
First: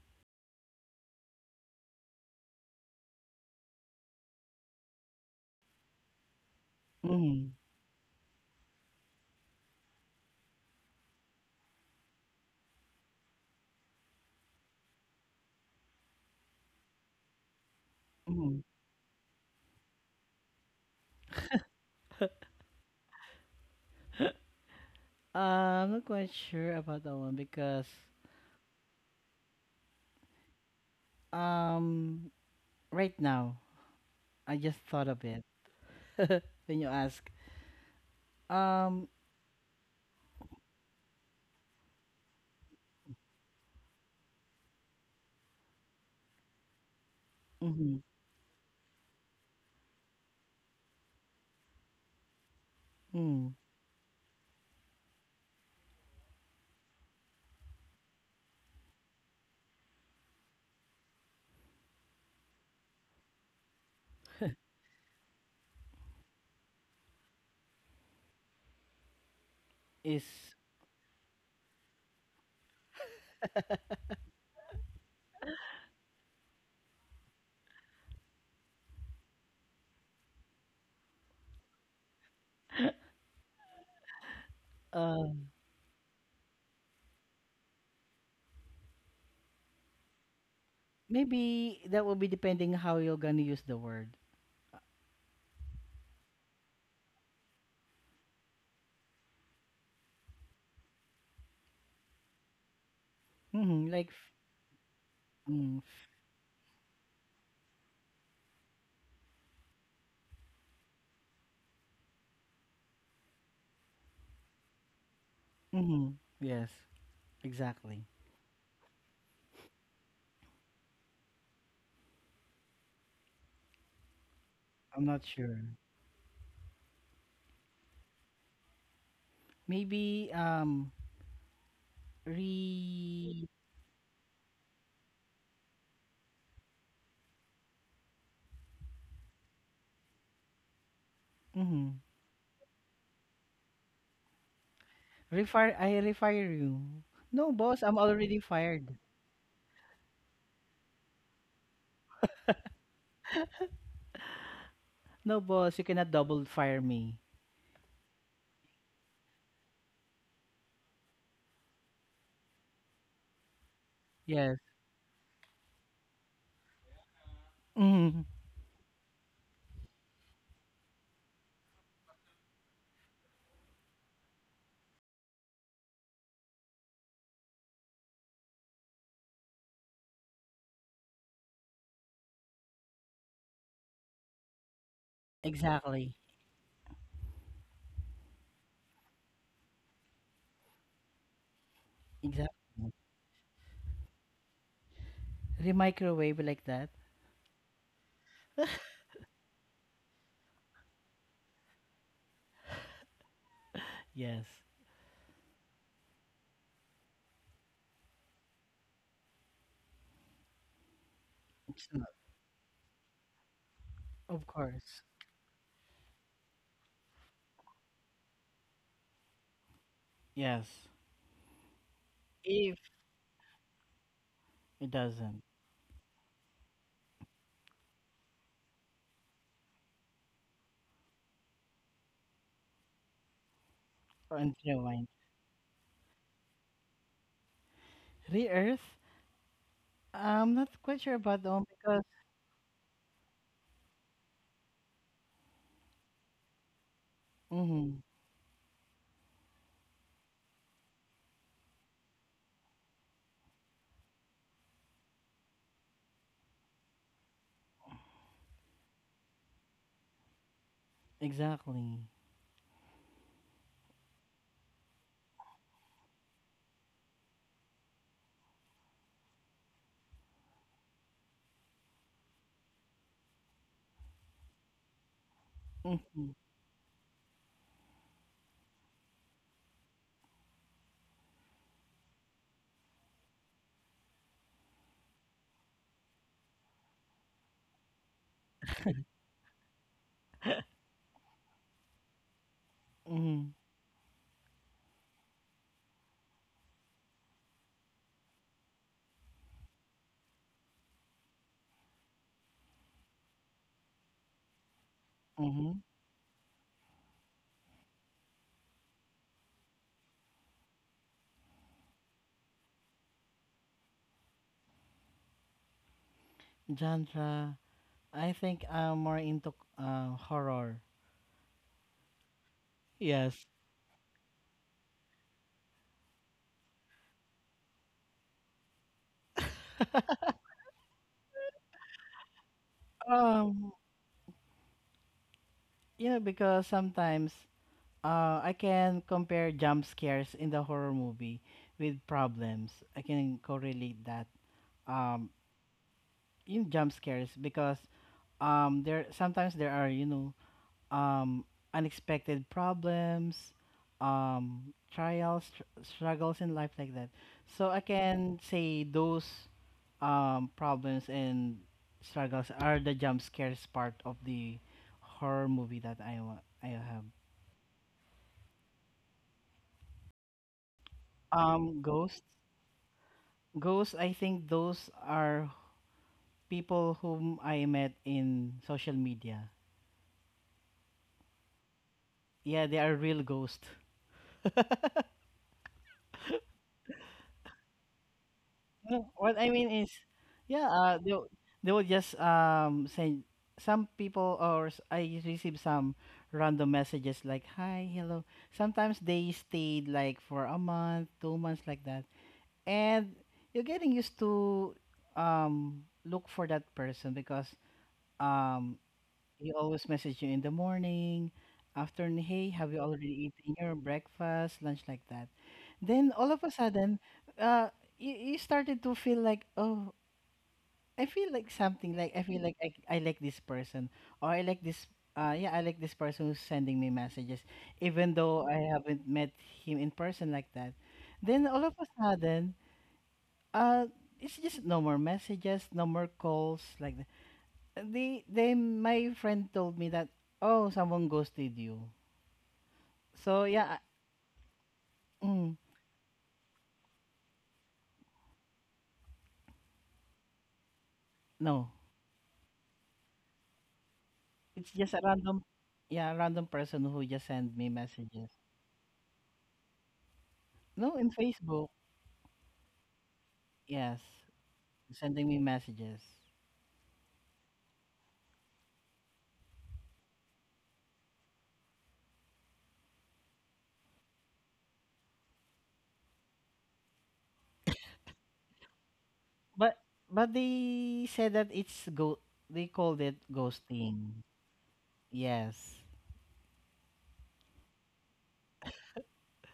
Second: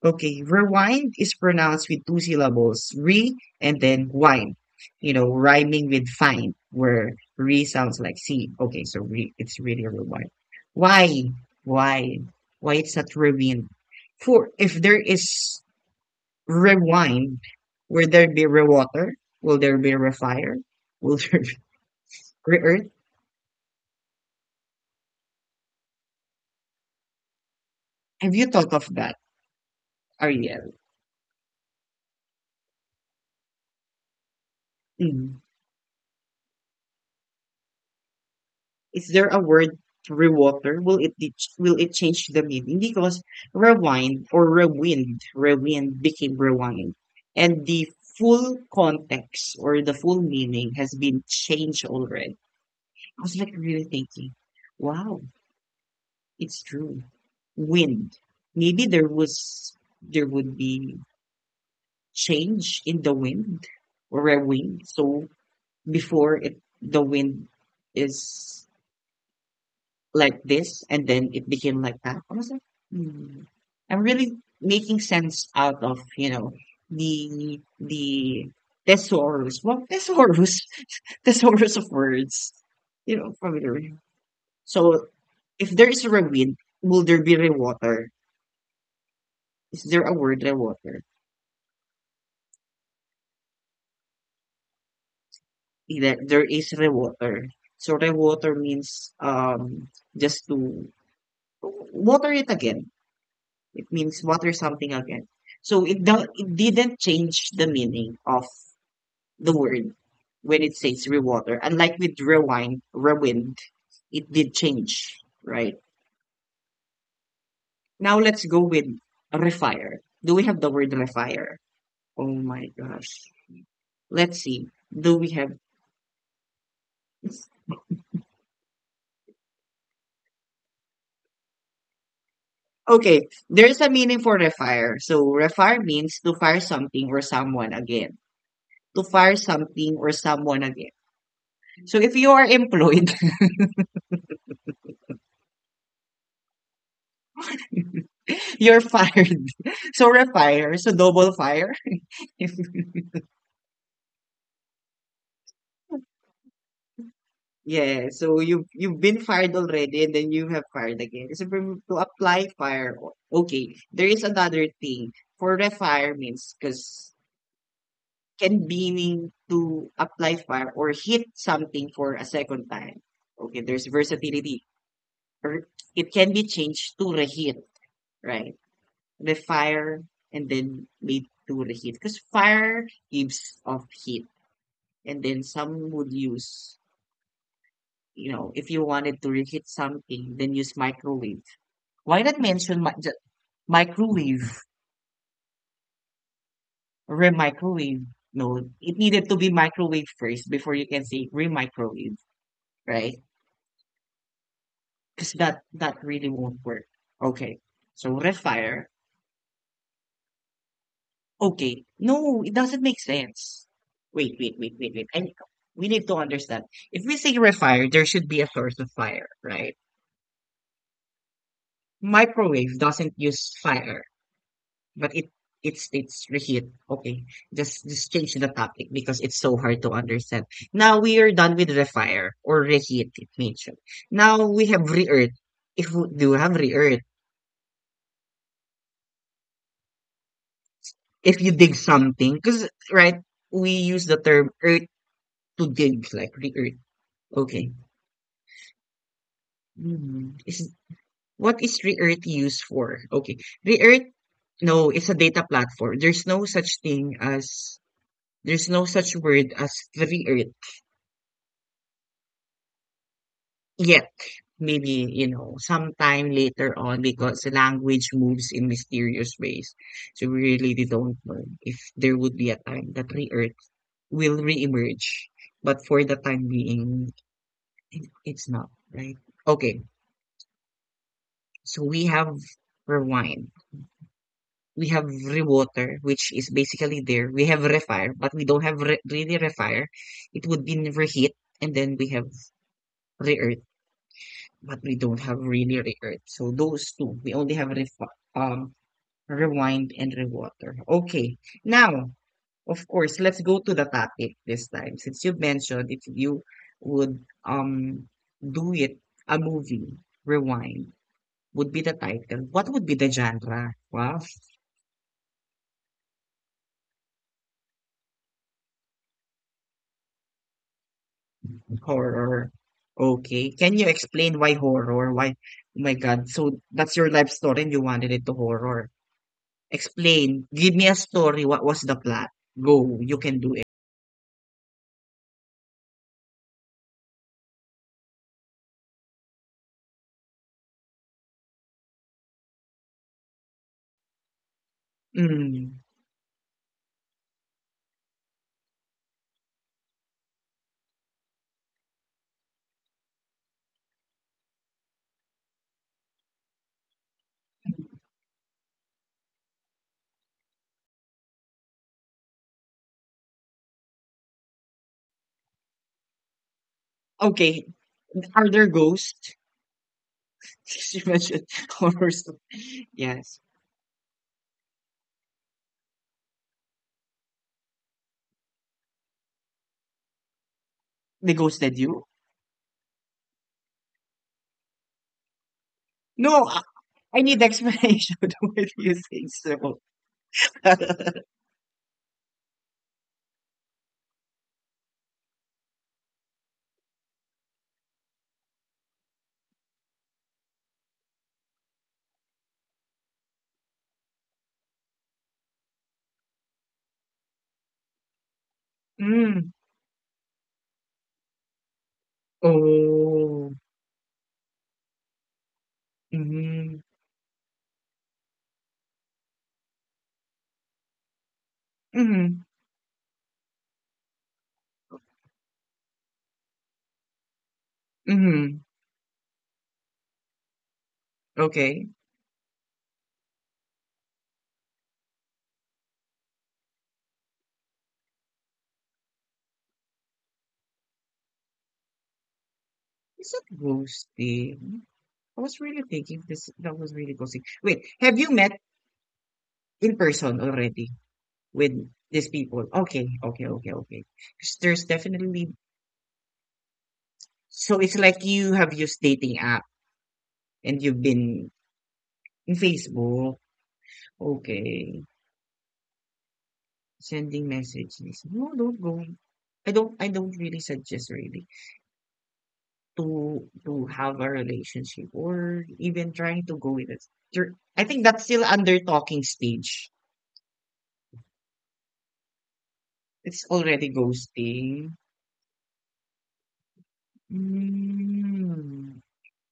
S1: Okay, rewind is pronounced with two syllables, re and then wine, you know, rhyming with fine, where
S2: Mm-hmm.
S1: re sounds like C. Okay, so re, it's really rewind. Why? Why? Why it's not rewind? For if there is rewind, will there be
S2: Mm-hmm.
S1: rewater? Will there be refire? Will there be re-earth?
S2: I'm not quite sure about that one because
S1: Have you thought of that, Ariel?
S2: um right now I just thought of
S1: Mm-hmm.
S2: it when you ask um
S1: Is there a word rewater? Will it change the meaning? Because rewind or rewind, rewind became rewind, and the
S2: mm-hmm,
S1: full context or the full meaning has been changed already. I was
S2: mm,
S1: like really thinking, wow, it's true. Wind. Maybe there would be change in the wind or a wind. So before it, the wind is
S2: is
S1: like this and then it became like that. I was like, hmm. I'm really making sense out of, you know, the thesaurus. Well thesaurus thesaurus of words. You know, familiar. So
S2: uh
S1: if there is rain, will there be rewater? Is there a word rewater?
S2: maybe that will be depending how you're gonna use the word.
S1: That there is rewater. So rewater means just to water it again.
S2: Mm-hmm.
S1: It
S2: Like,
S1: means water something again.
S2: mm,
S1: So it didn't change the meaning of the word when it says rewater. Unlike with rewind, rewind, it did change, right?
S2: mm-hmm. Yes, exactly.
S1: Now let's go with refire. Do we have the word refire? Oh my gosh. Let's see.
S2: I'm
S1: Do
S2: not
S1: we
S2: sure.
S1: have.
S2: Maybe
S1: Okay,
S2: re
S1: there's a meaning for refire. So refire means to fire something or someone again. To fire something or someone again.
S2: mm-hmm.
S1: So if you are employed.
S2: Refire. I refire you. No, boss. I'm already
S1: You're
S2: fired.
S1: fired. So refire. So double fire.
S2: No, boss. You cannot double fire me.
S1: Yeah. So you you've been fired already, and then you have fired again. So to apply fire, okay. There is
S2: Yes.
S1: another thing for refire means because
S2: Mm-hmm.
S1: can be mean to apply fire or hit something for a second time. Okay. There's versatility. Or it can be changed to reheat. Right. Refire and then made to reheat because fire gives off heat and then some
S2: Exactly.
S1: would use, you know, if you wanted to reheat something, then use microwave. Why not
S2: Exactly.
S1: mention microwave,
S2: Remicrowave like that.
S1: re-microwave? No, it needed to be microwave first before you can say re-microwave, right?
S2: Yes.
S1: Because that really won't work. Okay, so refire.
S2: It's
S1: Okay,
S2: not.
S1: no, it doesn't make sense. Wait,
S2: Of
S1: wait, wait, wait,
S2: course.
S1: wait. And we need to understand. If we say refire, there should be a source of fire, right?
S2: Yes. If
S1: Microwave doesn't use fire.
S2: it
S1: But
S2: doesn't.
S1: it's reheat. Okay. Just change the topic because it's so hard to understand. Now we are done with refire or reheat, it mentioned. Now
S2: And
S1: we have
S2: rewind.
S1: re-earth. If we do have re-earth,
S2: Re-earth? I'm not quite sure about
S1: if
S2: the
S1: you
S2: one
S1: dig
S2: because
S1: something, because right, we use the term earth to dig, like re-earth. Okay.
S2: mm-hmm,
S1: Hmm. Is what is re-earth used for? Okay. Re-earth, no, it's a data platform. There's no such thing as there's no such word as re-earth.
S2: exactly.
S1: Yet, maybe, you know, sometime later on because language moves in mysterious ways. So we really don't know if there would be a time that re-earth will reemerge. But for the
S2: Mm-hmm,
S1: time being, it's not, right? Okay, so we have rewind. We have rewater, which is basically there. We have refire, but we don't have really refire. It would be reheat, and then we have
S2: mm-hmm,
S1: re-earth, but we don't have really record. So those two, we only have um rewind and rewater. Okay, now of course, let's go to the topic this time. Since you
S2: mm-hmm.
S1: mentioned if you would do it a movie rewind would be the title. What would be the genre? Wow,
S2: Genre. I think I'm more into horror.
S1: horror.
S2: Yes.
S1: Okay, can you explain why horror? Why? Oh my God! So that's your life story, and you wanted it to horror. Explain. Give me a story. What was the plot? Go. You can do it.
S2: Um, because sometimes I can compare jump scares in the horror movie with problems. I can correlate that um
S1: Mm.
S2: in jump scares because there sometimes there are um, unexpected problems, trials, struggles in life like that. So I can say those problems and struggles are the jump scares part of the horror movie that I have.
S1: Okay. Are there ghosts? She mentioned horror
S2: Ghosts,
S1: story. Yes.
S2: ghosts. I think those are people whom I met in social media.
S1: They ghosted you?
S2: Yeah, they are real ghosts.
S1: No, I need explanation. Why do you
S2: No,
S1: say
S2: what I mean
S1: so?
S2: is, yeah, they will just send some people I receive some random messages like hi, hello. Sometimes they stayed like for a month, 2 months like that, and you're getting used to look for that person because um
S1: Mm.
S2: he always message you in the morning, afternoon, hey, have you already
S1: Oh.
S2: eaten your breakfast, lunch like that. Then all of a
S1: Mm-hmm.
S2: sudden, uh, you started to feel like, oh, I feel like something, like I feel
S1: Mm-hmm.
S2: like I like this person, or I like this, yeah, I like this person who's sending me messages, even though I
S1: Mm-hmm.
S2: haven't met him in person like that. Then all of a
S1: Okay.
S2: sudden, uh, it's just no more messages, no more calls, like they my friend told me that oh someone ghosted you,
S1: It's
S2: so
S1: not
S2: yeah.
S1: ghosting.
S2: I-
S1: I
S2: mm,
S1: was really thinking this that was really ghosting. Wait, have you met in person already?
S2: no,
S1: With these people. Okay, okay, okay, okay. 'Cause
S2: it's
S1: there's
S2: just a random,
S1: definitely
S2: yeah, a random person who just sent me
S1: so it's like
S2: messages.
S1: you have used dating app and
S2: No,
S1: you've
S2: in
S1: been
S2: Facebook.
S1: in Facebook.
S2: Yes,
S1: Okay,
S2: sending me messages.
S1: sending messages. No, don't go. I don't. I don't really suggest really to have a relationship or even trying to go with it. You're, I think that's still under talking
S2: but
S1: stage.
S2: but they said that it's go, they called it
S1: It's already
S2: ghosting.
S1: ghosting.
S2: Yes.
S1: Mm.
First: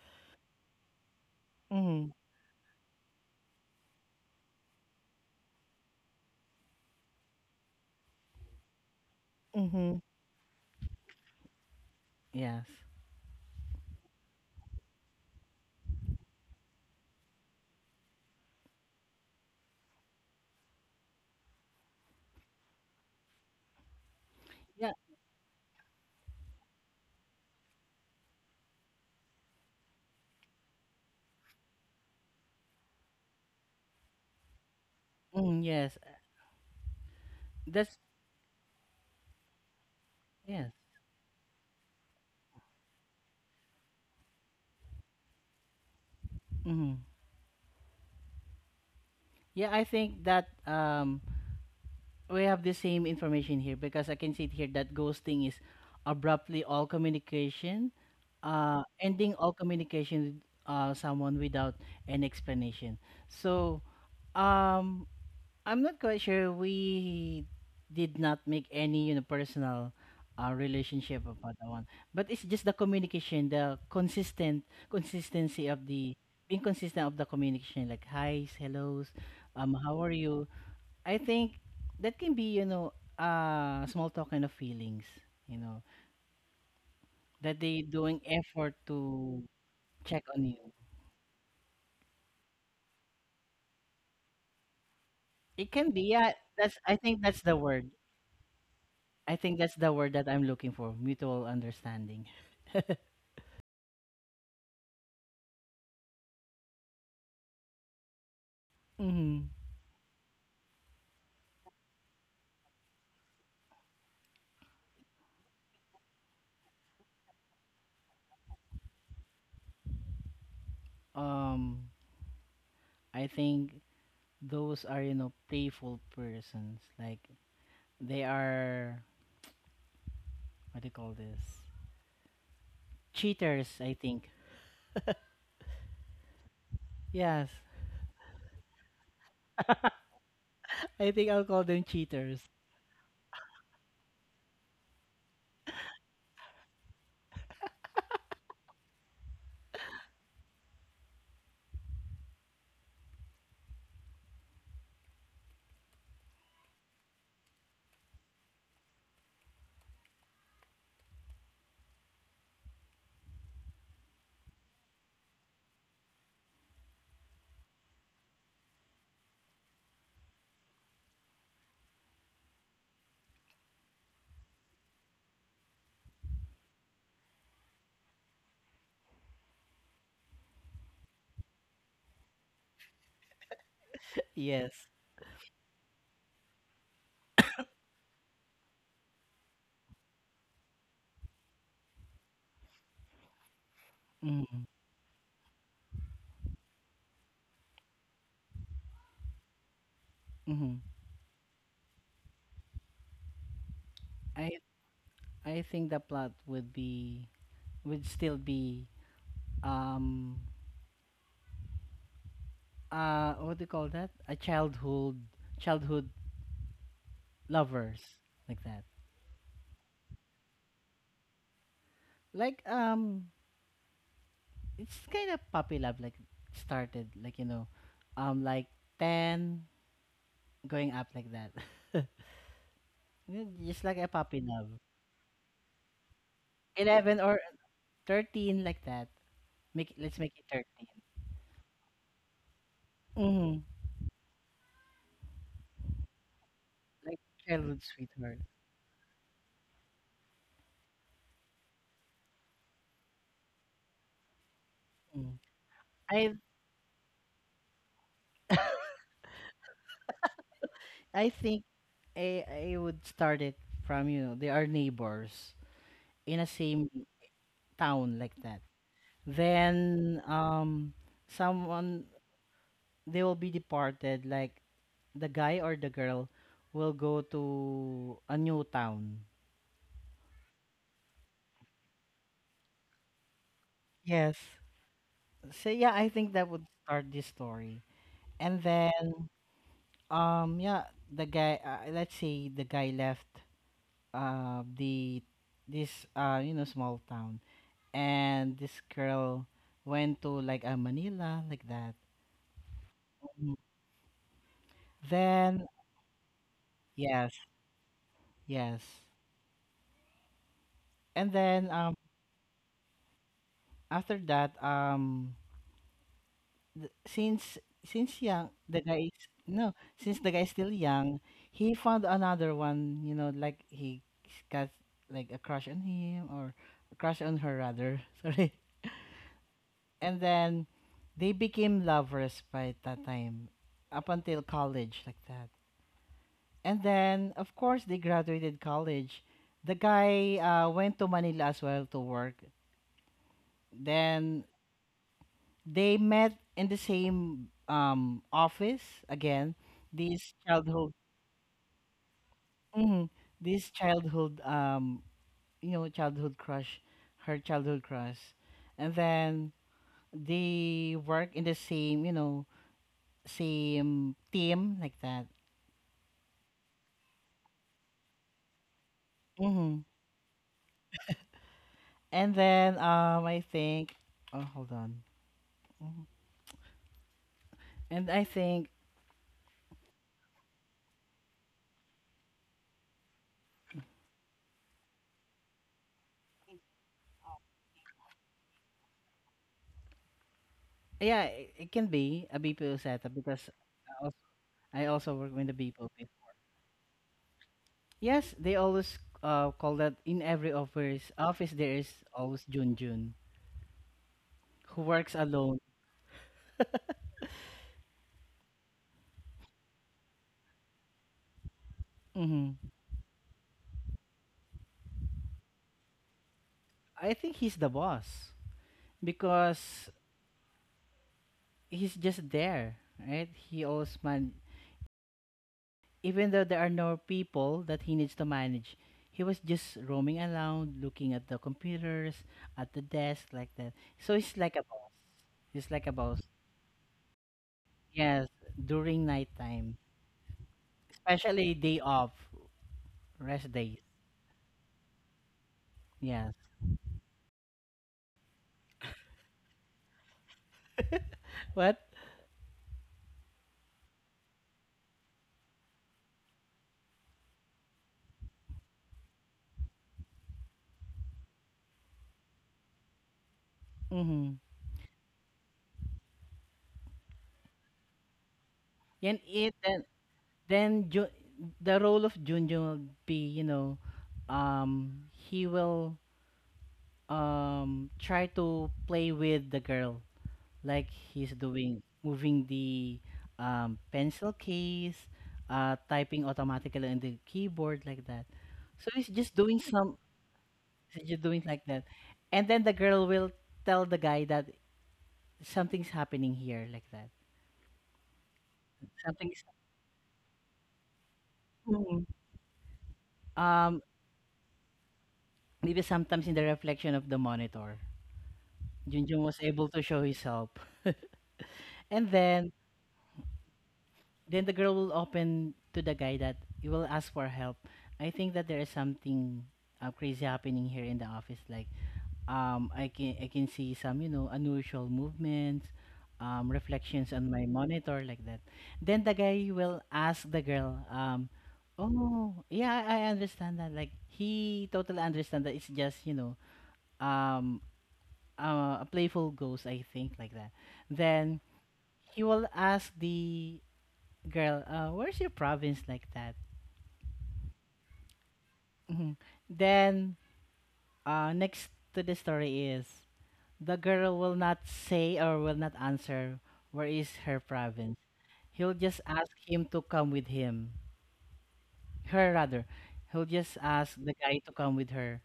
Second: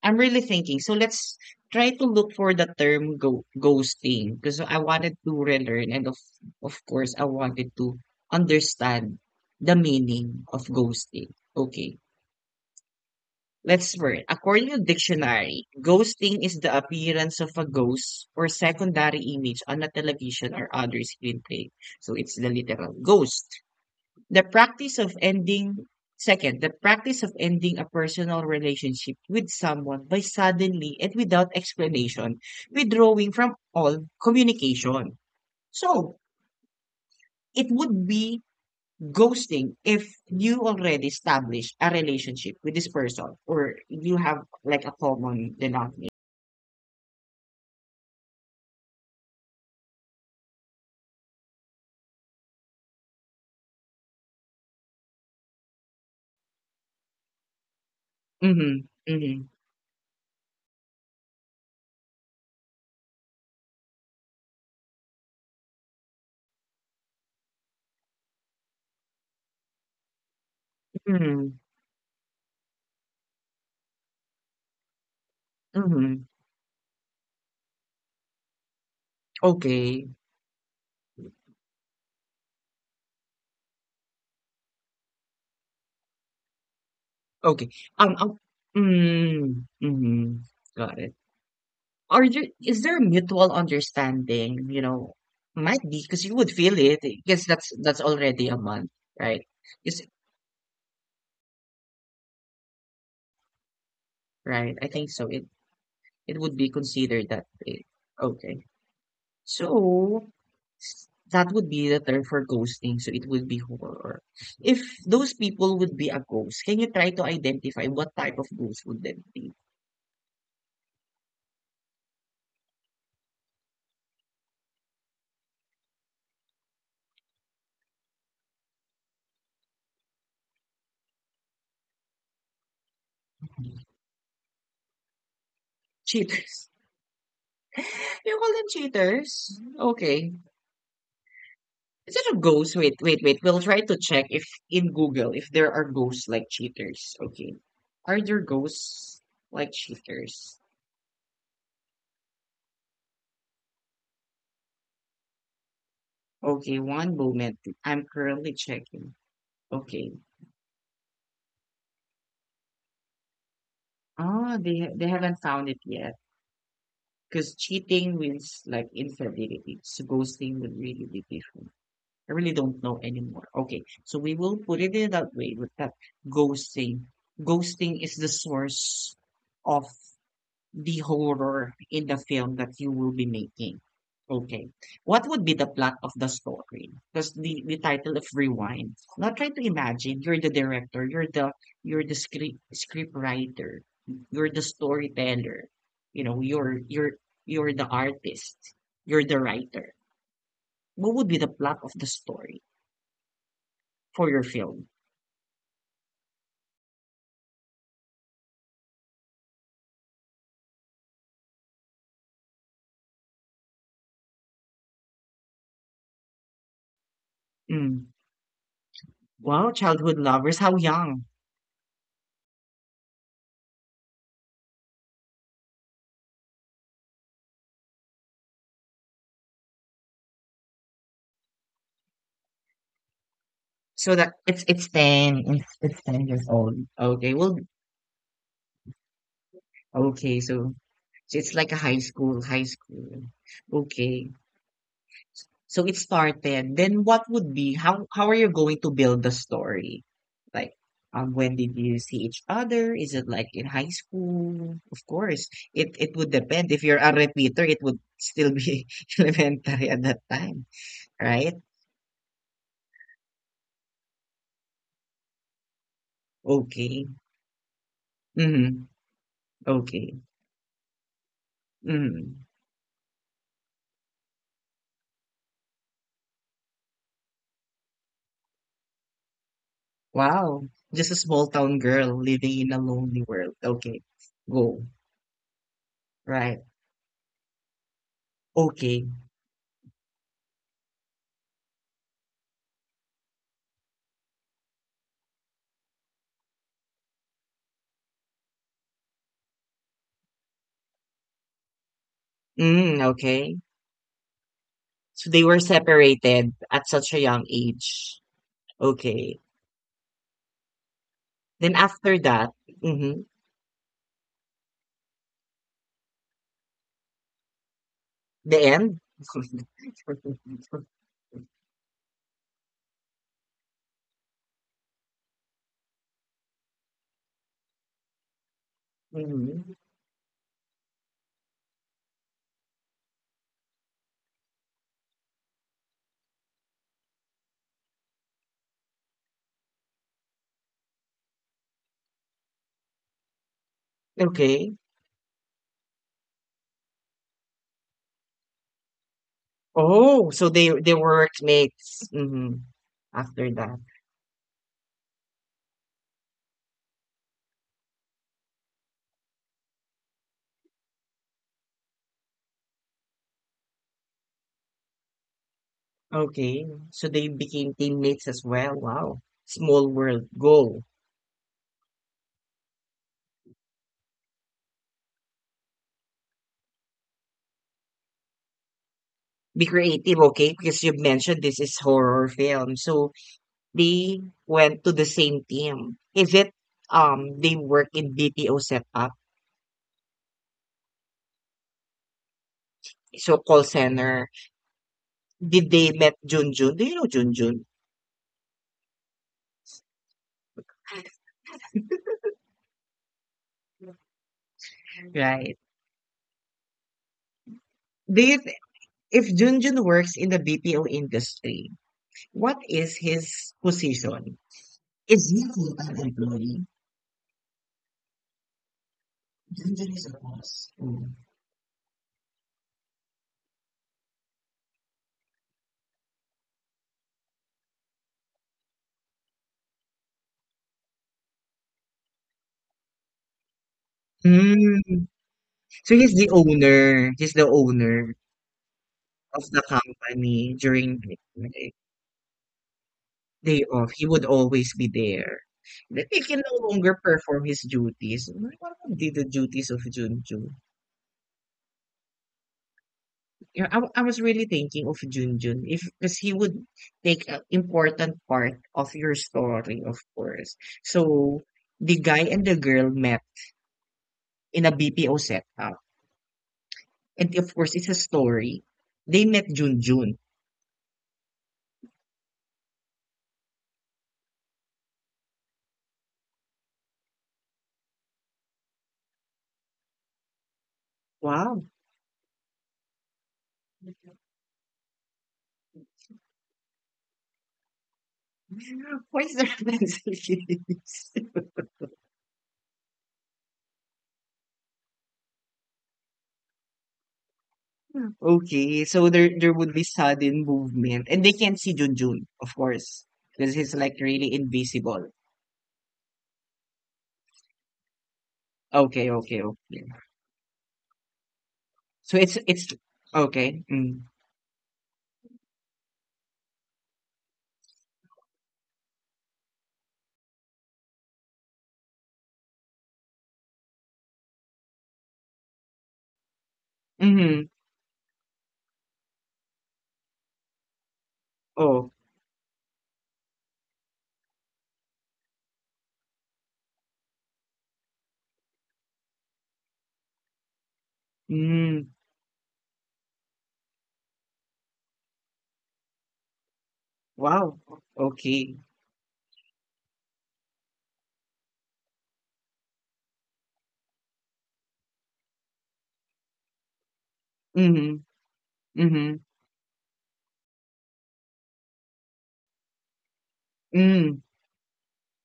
S1: I'm really thinking. So let's try to
S2: Mm,
S1: look for the term ghosting because I wanted to relearn and of course I wanted to understand the
S2: mm-hmm.
S1: meaning of ghosting. Okay.
S2: Yes.
S1: Let's learn. According to dictionary, ghosting is the appearance of a ghost or secondary image on a television or other screen play. So it's the literal ghost. The
S2: Yeah.
S1: practice of ending, second, the practice of ending a personal relationship with someone by suddenly and without explanation withdrawing from all communication.
S2: Mm, yes.
S1: So, it
S2: That's
S1: would be ghosting if you
S2: yes.
S1: already established a relationship with this person or you have like a common denominator.
S2: Mm-hmm. Yeah, I think that we have the same information here because I can see it here that ghosting is abruptly all communication,
S1: Mm-hmm.
S2: ending
S1: Mm-hmm.
S2: all communication with someone without an explanation. So, um, I'm not quite sure. We did not make any, you know, personal, relationship
S1: Mm-hmm.
S2: about that one, but it's just the communication, the consistent consistency of
S1: Mm-hmm.
S2: the being consistent of the communication, like highs, hellos, how
S1: Okay.
S2: are you? I think that can be, you know, small talk kind of feelings, you know, that
S1: Okay.
S2: they
S1: Um,
S2: doing
S1: um
S2: effort to
S1: mm,
S2: check
S1: mm-hmm.
S2: on you.
S1: Got it. Are you is there mutual understanding, you know?
S2: It
S1: Might
S2: can
S1: be
S2: be,
S1: because you
S2: yeah.
S1: would feel
S2: That's
S1: it
S2: I think
S1: because
S2: that's the
S1: that's
S2: word.
S1: that's already a month,
S2: I
S1: right?
S2: think that's the
S1: Is
S2: word that I'm looking for, mutual understanding.
S1: right? I think so. It would be considered that way. Okay.
S2: hmm
S1: So that would be the term for ghosting. So it would be horror. If those people would be a ghost, can you try to identify what type of ghost would that be?
S2: Um, I think those are, you know, playful persons. Like they are what do you call this? Cheaters, I think.
S1: Cheaters.
S2: Yes.
S1: You call them cheaters? Okay.
S2: I think I'll call them
S1: Is it a
S2: cheaters.
S1: ghost? Wait, wait, wait. We'll try to check if in Google if there are ghosts like cheaters. Okay. Are there ghosts like cheaters? Okay, one moment. I'm currently checking. Okay. Ah, they haven't found it yet. Because cheating means like infidelity. So ghosting would really be different. I really don't know anymore. Okay, so we will put it in that way with that ghosting. Ghosting is the source of the horror in the film that you will be making. Okay.
S2: Yes.
S1: What would be the plot of the story? Because the title of Rewind. Now try to imagine you're the director, you're the script writer, you're the
S2: Mm-hmm.
S1: storyteller, you know, you're you're the artist, you're the writer.
S2: Mm-hmm.
S1: What would be the plot of the story for your film?
S2: I think the plot would be, would still be, um what do you call that? A childhood, childhood lovers
S1: Mm.
S2: like that.
S1: Wow, childhood lovers, how young?
S2: Like it's kind of puppy love like started like you know like 10 going up like that. Yeah, just like a
S1: So that
S2: puppy
S1: it's
S2: love.
S1: it's 10, it's 10 years old.
S2: 11
S1: Okay,
S2: or
S1: well,
S2: 13 like that. Let's make
S1: okay,
S2: it
S1: so.
S2: 13.
S1: So it's like a high school, high school.
S2: Mm-hmm.
S1: Okay. So it started. Then
S2: Like
S1: what would be
S2: childhood
S1: how are
S2: sweetheart.
S1: you going to build the story? Like when did you see each other? Is it like in high school? Of
S2: Mm.
S1: course. It would
S2: I
S1: depend. If you're a repeater, it would still be elementary at that time,
S2: I
S1: right?
S2: think I would start it from you know they are neighbors in a same
S1: Okay.
S2: town like that.
S1: Mm-hmm. Okay.
S2: Then someone,
S1: Mm-hmm.
S2: they will be departed like the guy or the girl will go to a new town.
S1: Wow. Just a small town girl living in a lonely world. Okay.
S2: Yes.
S1: Go.
S2: So yeah, I think that
S1: Right.
S2: would start this story. And then
S1: Okay.
S2: yeah, the guy, let's say the guy left the this, you know, small town, and this girl went to like, Manila like that.
S1: Mm,
S2: Mhm.
S1: okay. So they were
S2: Then
S1: separated at such a
S2: yes,
S1: young age.
S2: yes.
S1: Okay.
S2: And then
S1: Then after that, mhm,
S2: after that, th- since since young
S1: the
S2: the
S1: end?
S2: guy is no, since the guy is still young, he found another one, you know, like he got like a crush on him, or a crush on her rather, sorry,
S1: Mhm.
S2: and then they became lovers by that time up until college like that. And then, of course, they graduated college. The guy, went to Manila as well to work. Then
S1: Okay.
S2: they met in the same, office again.
S1: Oh,
S2: This
S1: so they
S2: childhood,
S1: were workmates. Mhm,
S2: Mhm.
S1: after
S2: this
S1: that.
S2: childhood, you know, childhood crush, her childhood crush. And then they work in the same, you know, same team like that.
S1: Okay. So they became teammates as well. Wow.
S2: Hmm.
S1: Small world. Go.
S2: And then I think, oh, hold on. Mhm. And I think
S1: Be creative, okay? Because you mentioned this is horror film. So they went to the same team. Is it they work in BPO setup?
S2: yeah, it can be a BPO setup
S1: So,
S2: because
S1: call center.
S2: I also work with the
S1: Did
S2: BPO.
S1: they met Junjun? Do you know Junjun?
S2: Yes, they always, call that in every office. Office there is always Jun Jun who works alone.
S1: Right. Do you th- if Junjun works in the BPO industry, what
S2: Hmm.
S1: is his position? Is he a an employee?
S2: I think he's the boss because
S1: Junjun is a boss. Mm.
S2: he's just there, right? He always man. Even though there are no people that he needs to manage, he was just roaming around, looking at the computers, at the desk like that. So he's like a boss.
S1: Mm.
S2: He's like a
S1: So he's
S2: boss.
S1: the owner. He's the owner
S2: Yes, during
S1: of the
S2: nighttime,
S1: company during
S2: especially
S1: the
S2: day off, rest
S1: day
S2: days.
S1: off. He would always be there. Then he
S2: Yes.
S1: can no longer perform his duties. What would be the duties of Junjun?
S2: What?
S1: Yeah, I, I was really thinking of Junjun if because he would take an important part of your story, of course. So the guy and the girl met
S2: Mm-hmm.
S1: in a BPO setup, and of course, it's a story.
S2: Yan
S1: They met
S2: it then
S1: Junjun.
S2: then the role of Junjun will be, you know, he will try to play with the girl like he's
S1: Wow.
S2: doing moving the pencil case, typing automatically on the keyboard like that. So he's just doing some,
S1: Coincidence.
S2: so you're doing like that. And then the girl will tell the guy that something's happening here, like that.
S1: Okay, so there
S2: Something's
S1: there would be sudden movement, and they can't see
S2: Mhm.
S1: Junjun, of course, because he's
S2: um
S1: like really invisible.
S2: maybe sometimes in the reflection of the monitor.
S1: Okay,
S2: Junjun was
S1: okay,
S2: able to
S1: okay.
S2: show his help. And
S1: So it's
S2: then
S1: it's okay. Mm.
S2: then the girl will open to the guy that he will ask for help. I think that there is something, crazy happening here in the office. Like I can see some, you know, unusual movements, reflections on my
S1: Mhm.
S2: monitor like that. Then the guy will ask the girl,
S1: Oh.
S2: "Oh, yeah, I understand that." Like he totally understand that it's just, you know, um, a playful ghost, I think, like that. Then
S1: Mm.
S2: he will ask the girl, "Where's your province?" like that.
S1: Wow. Okay.
S2: Mhm. Then, next to the story is. The girl will not say or will not answer where is her
S1: Mhm.
S2: province. He'll just
S1: Mhm.
S2: ask him to come with him. Her rather. He'll just ask the
S1: Mm.
S2: guy to come with her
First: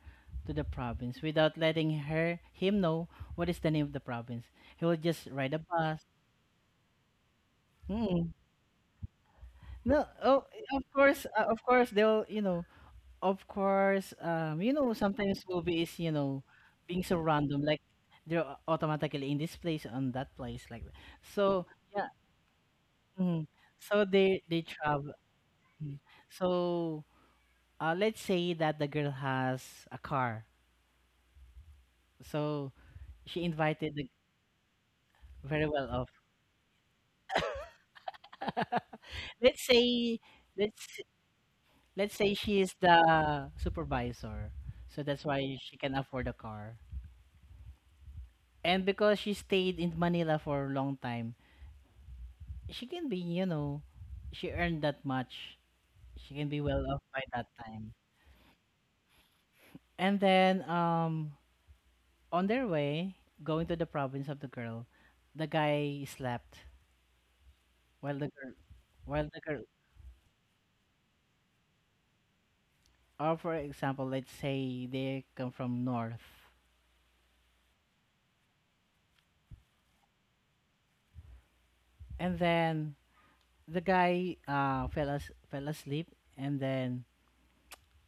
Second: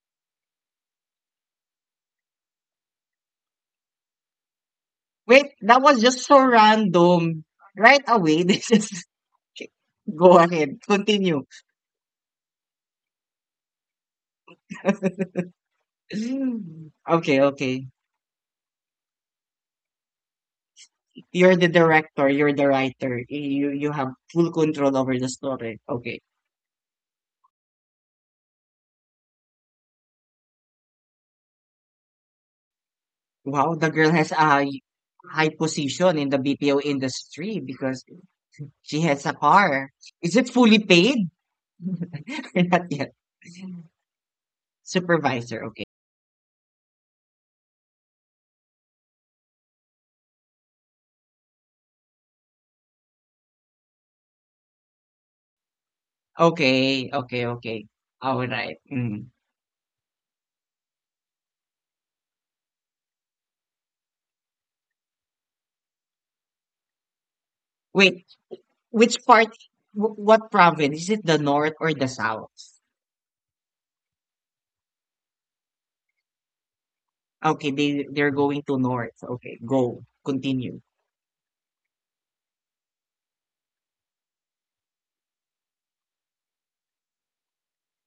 S2: to the province without letting her him know what is the name of the province. He will just
S1: Wait,
S2: ride a
S1: that
S2: bus.
S1: was just so random. Right
S2: Mm.
S1: away, this is. Okay.
S2: No,
S1: Go
S2: oh,
S1: ahead. Continue.
S2: of course they'll, you know, of course, you know, sometimes movie is, you know, being so
S1: Okay,
S2: random, like
S1: okay.
S2: they're automatically in this place on that place, like that.
S1: You're
S2: So
S1: the
S2: yeah,
S1: director, you're the writer.
S2: Mhm.
S1: You
S2: So
S1: have full
S2: they
S1: control
S2: travel.
S1: over the story.
S2: Mm.
S1: Okay.
S2: So, let's say that the girl has a car. So she
S1: Wow, the
S2: invited the
S1: girl has a high
S2: very well off.
S1: position in the BPO industry because she has a
S2: let's
S1: car.
S2: say
S1: Is it fully
S2: let's
S1: paid?
S2: let's say she is
S1: Not yet.
S2: the supervisor. So that's why
S1: Supervisor,
S2: she
S1: okay.
S2: can afford a car. And because she stayed in Manila for a long time, she can be, you know, she earned that much. She can be well off
S1: Okay,
S2: by
S1: okay,
S2: that
S1: okay.
S2: time.
S1: Alright, mm.
S2: And then on their way going to the province of the girl, the guy slept while
S1: Wait,
S2: the girl,
S1: which
S2: while the
S1: part
S2: girl,
S1: wh what province? Is it the north or the south?
S2: or for example, let's say they come from north,
S1: Okay, they're going to north. Okay, go. Continue.
S2: and then the guy fell asleep, and then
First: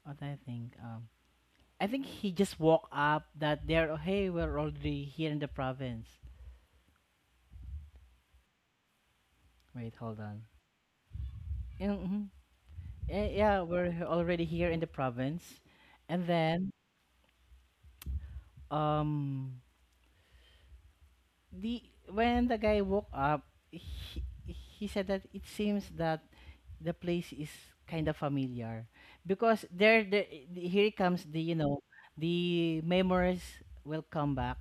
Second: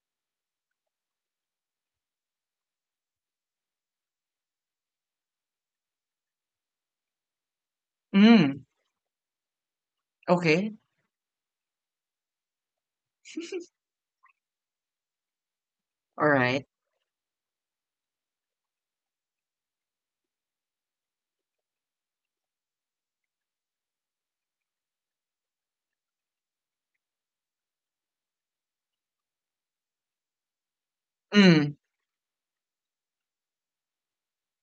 S2: what I think, I think he just woke up that they're oh, hey, we're already here in the province.
S1: Mm,
S2: Wait, hold on.
S1: okay.
S2: Yeah, Mm-hmm. Yeah, mhm. Eh, yeah, we're already here in the province, and
S1: Alright.
S2: then um the when the guy woke up, he said that it seems that the place is kind of familiar because there the here comes the you
S1: Mm,
S2: know the memories will come back,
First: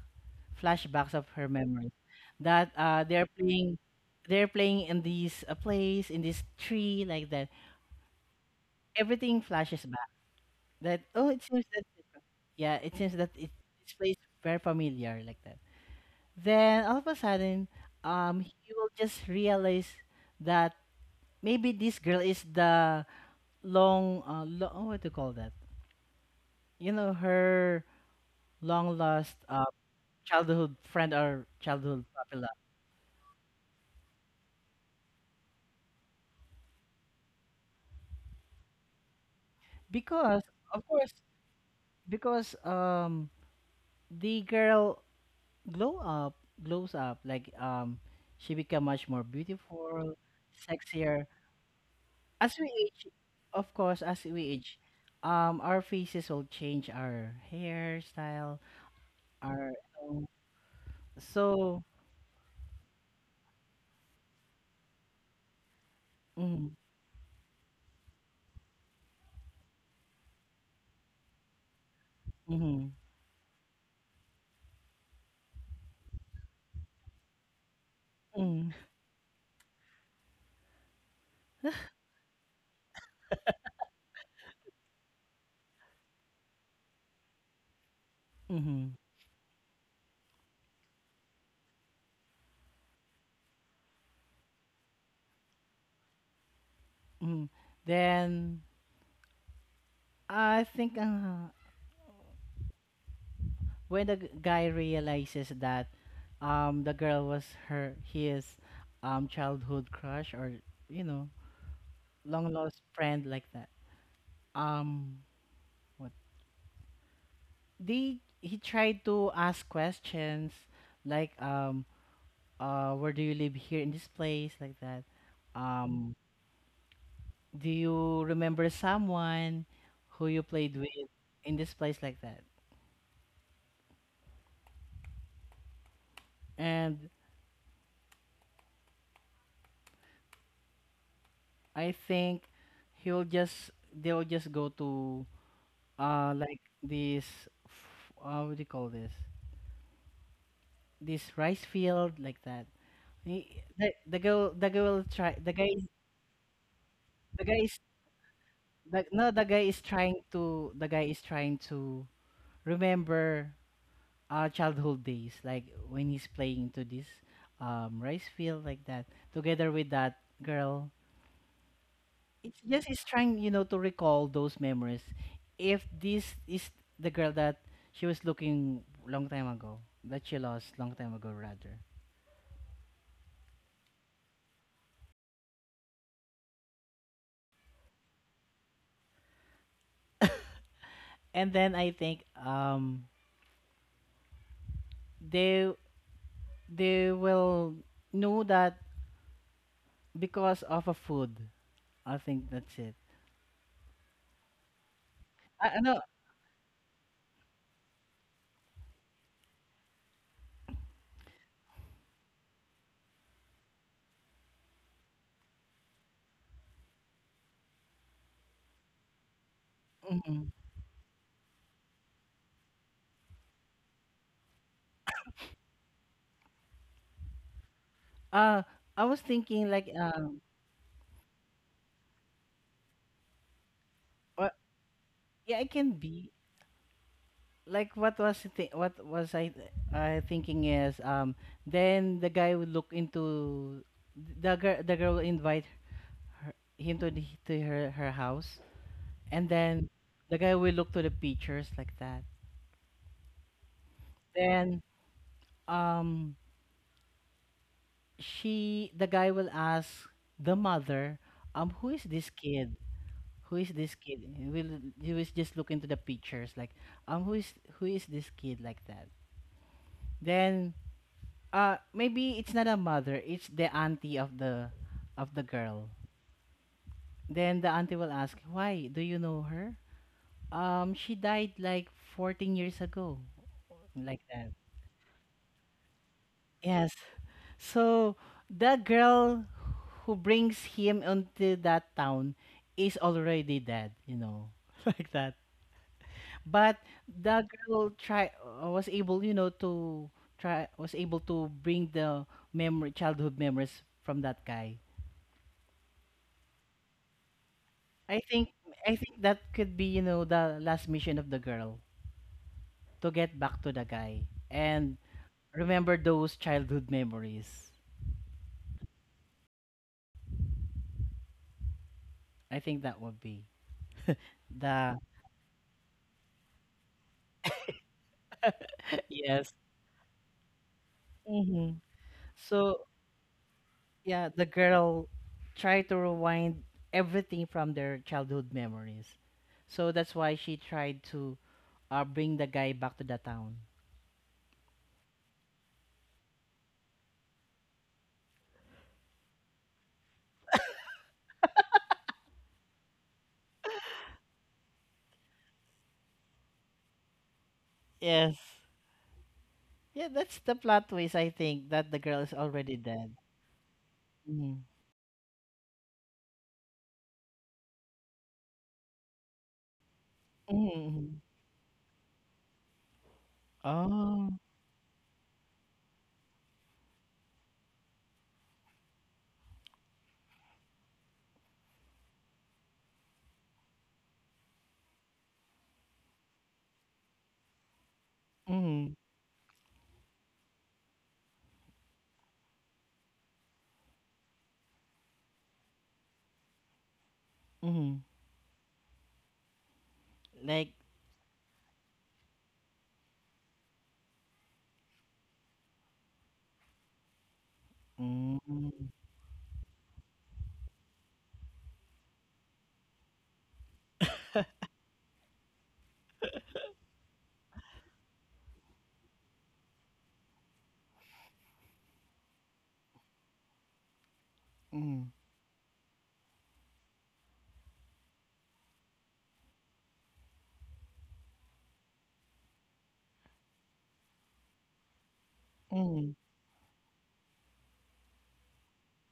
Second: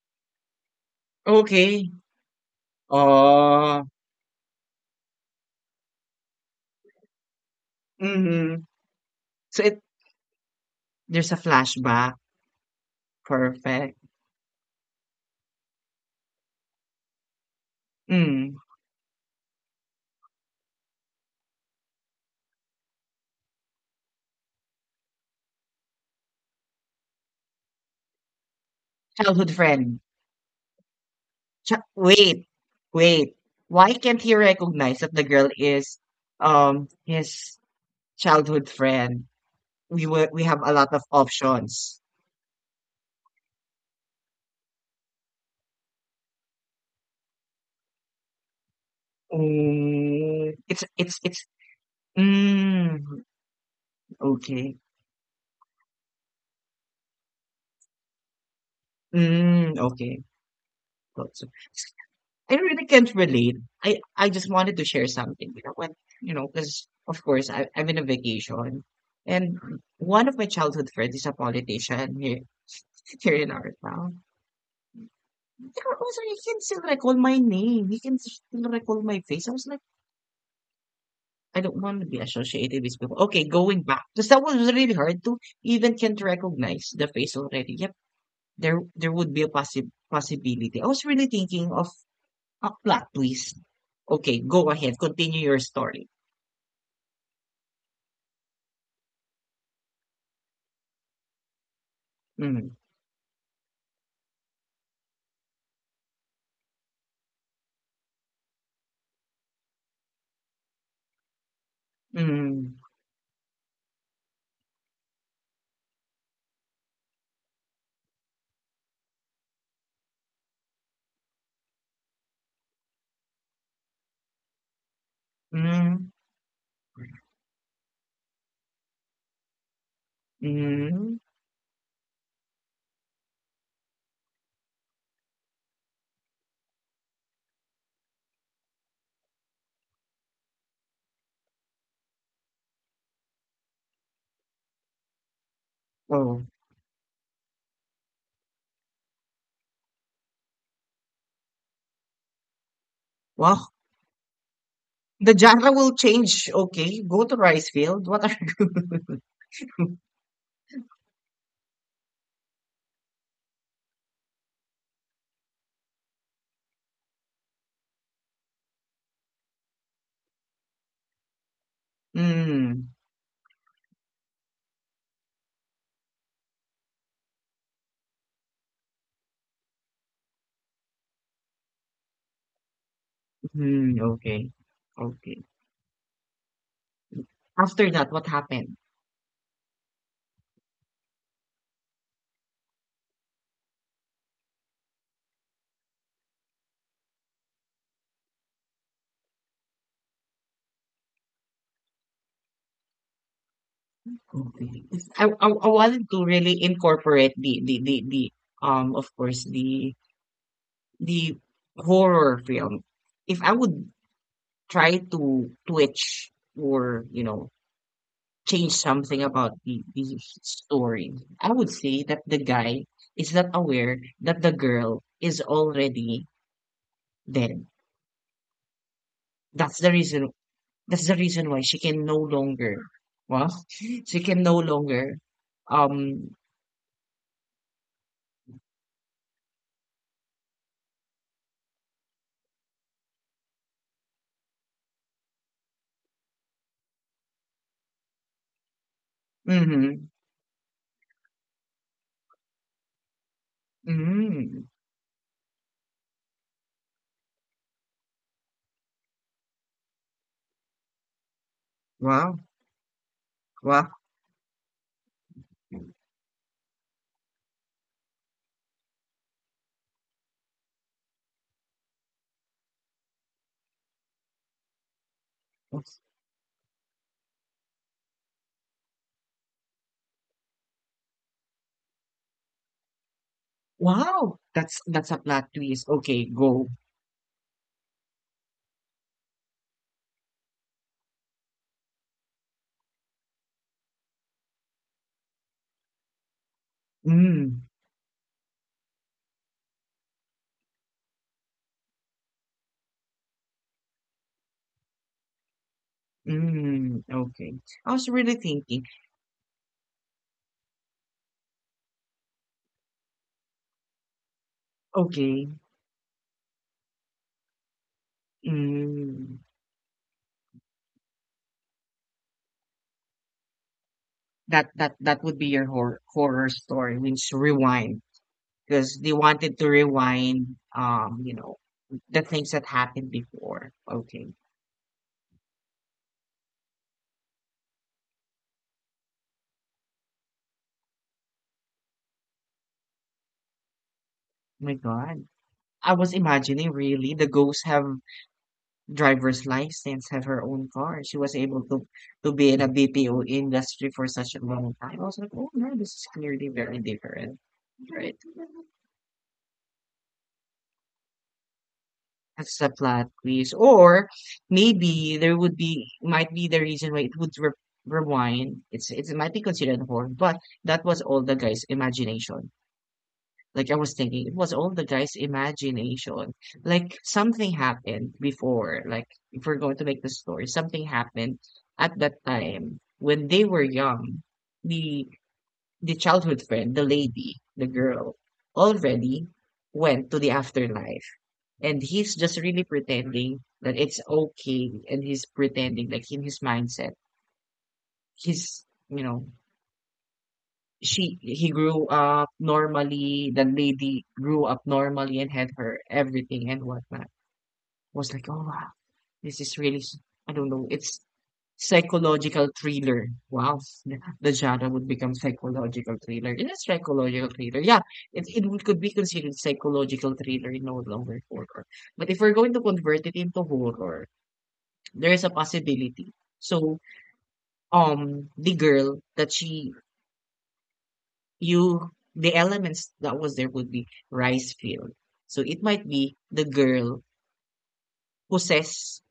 S2: flashbacks of her
S1: okay.
S2: memories that they're playing,
S1: Oh,
S2: they're playing in this, place in this tree like that.
S1: mhm.
S2: Everything
S1: So it
S2: flashes back. That oh
S1: There's a
S2: it seems that
S1: flashback.
S2: yeah it seems that it, this
S1: Perfect.
S2: place very familiar like that. Then all of a sudden, he
S1: Mm.
S2: will just realize that maybe this girl is the long, oh, what do you call that? You know, her long lost,
S1: Childhood friend.
S2: childhood friend or
S1: Ch
S2: childhood puppy
S1: Wait,
S2: love.
S1: wait. Why can't he recognize that the girl is his childhood friend, we
S2: Because,
S1: have a
S2: of
S1: lot of
S2: course,
S1: options.
S2: because the girl glow up, glows up, like she become much more beautiful,
S1: Mm. It's
S2: sexier.
S1: it's
S2: As we
S1: mm,
S2: age, of course, as we
S1: okay.
S2: age, our faces will change, our hairstyle, our
S1: Mm, okay.
S2: um,
S1: Got you.
S2: so.
S1: I really can't relate. I just wanted to share something, you know, when
S2: Mm,
S1: because of course I'm in a vacation, and one of my childhood friends is a politician
S2: mm,
S1: here in our town. He can still recall my name. He can still
S2: mm,
S1: recall my face. I was like, I don't want to be associated with people. Okay, going back because that one was really hard to even can't recognize the face already. Yep, there
S2: mm,
S1: would be a possibility. I was really thinking of a plot twist. Okay, go ahead, continue your story.
S2: mm. Then I think,
S1: Mm,
S2: when the guy realizes that, the girl was her his, childhood crush or you know long
S1: mm,
S2: lost friend like that. Um, what they he tried to ask questions like where do you live here in this place, like that. Um,
S1: mm,
S2: do you remember someone who you played with
S1: mm.
S2: in this place, like that? And I think he'll just they'll just go to,
S1: Oh,
S2: like this what do you call this, this rice field like that. He-
S1: wow.
S2: the girl try
S1: The
S2: The guy,
S1: genre will change. Okay, go to
S2: the guy
S1: rice
S2: is
S1: field. What are
S2: the,
S1: you?
S2: no the guy is trying to, the guy is trying to remember, childhood days, like when he's playing to this, rice field like that, together with that girl. It's just
S1: Mm,
S2: he's trying, you know, to recall those memories. If this is the girl that she was looking long time ago, that she lost long time ago, rather.
S1: mm, okay, okay. After that, what happened?
S2: And then I think they they will know that because of a food. I think that's it.
S1: Okay. 'Cause I I
S2: I know.
S1: wanted to really incorporate the of course the horror film. If I would try to twitch or you know change something about the
S2: Mhm.
S1: story, I would say that the guy is not aware that the girl is already dead.
S2: Uh, I was thinking
S1: That's
S2: like
S1: the reason. That's the reason why she can no longer. Well, she can
S2: uh,
S1: no longer.
S2: yeah, it can be.
S1: Um.
S2: Like what was the thi- what was I th- I thinking is then the guy would look into the girl will invite him to to her house and then
S1: Mm-hmm.
S2: the guy will look to the pictures like that.
S1: Mm-hmm.
S2: Then um she the guy will ask the mother, um, who is this
S1: Wow.
S2: kid, who is
S1: Wow.
S2: this kid. He will, he will just look into the pictures like, um, who is, who is this kid, like that. Then uh, maybe it's not a mother, it's the auntie of the girl. Then the auntie will ask, why do you know her? Um, she died like 14 years ago, like
S1: Wow,
S2: that.
S1: that's a plot twist. Okay, go.
S2: Yes, so the girl who brings him into that town is already dead, you know, like that. But the
S1: Mm,
S2: girl try was able, you know, to try was able to bring the memory childhood memories from that guy.
S1: mm, okay. I was
S2: I
S1: really
S2: think,
S1: thinking,
S2: I think that could be, you know, the last mission of the girl to get back to the guy and
S1: okay,
S2: remember those childhood memories.
S1: mm,
S2: I think that would be the
S1: that would be your horror story, means rewind, because they
S2: yes.
S1: wanted to rewind, you know,
S2: Hmm.
S1: the things that
S2: So
S1: happened before. Okay,
S2: yeah, the girl tried to rewind everything from their childhood memories. So that's why she tried to bring the guy back to the town.
S1: my God, I was imagining really the ghosts have driver's license, have her own car. She was able to be in a BPO industry for such a long time. I was like, oh no, this is clearly very different. Right.
S2: Yes. Yeah, that's the plot twist. I think that the girl is
S1: That's a
S2: already
S1: plot
S2: dead.
S1: twist. Or
S2: Mm-hmm.
S1: maybe there would be might be the reason why it would rewind. It might be considered horror, but that was
S2: Mm-hmm.
S1: all the guy's imagination. Like I was thinking,
S2: Oh.
S1: it was all the guy's imagination. Like something happened before. Like if we're going to make the story, something happened at that time when they were young. The the childhood friend, the lady, the girl,
S2: Mhm,
S1: already went to the afterlife, and he's just really pretending that it's okay, and he's pretending like in his mindset,
S2: mhm.
S1: he's you know
S2: Like,
S1: she he grew up normally, the lady grew up normally and had her everything and whatnot. Was like, oh wow,
S2: mm,
S1: this is really I don't know, it's psychological thriller. Wow, the genre would become psychological thriller. It is psychological thriller. Yeah, it would, could be considered psychological thriller, no longer horror. But if we're going to convert it into horror,
S2: mhm,
S1: there is a possibility. So the girl that she you the elements that was there would be rice field. So it might
S2: mhm,
S1: be the girl possess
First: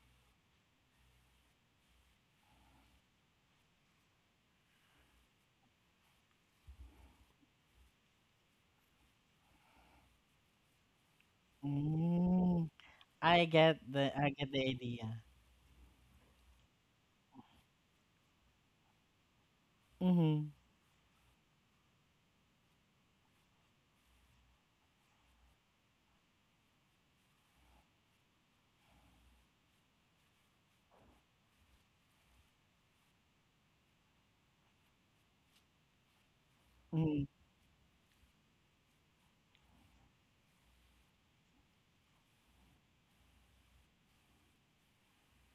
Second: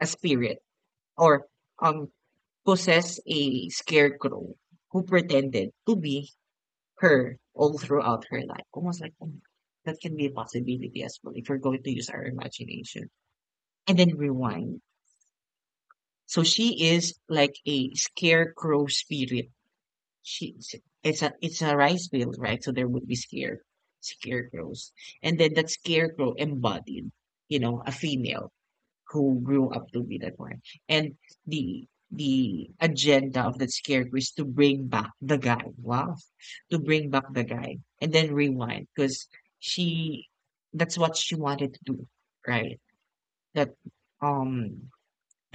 S1: a spirit or um possess a scarecrow who pretended to be her all throughout her life. Almost like oh, that can be a possibility as well if you're going to use our
S2: mm.
S1: imagination. And then
S2: I get the
S1: rewind.
S2: idea.
S1: So she is like a scarecrow spirit
S2: Mhm,
S1: she it's a rice field, right? So there would be scarecrows. And then that scarecrow embodied, you know, a female who grew up to be that one. And the agenda of that scarecrow is to bring back the guy. Wow. To bring
S2: mhm.
S1: back the guy and then rewind because she that's what she wanted to do, right? That um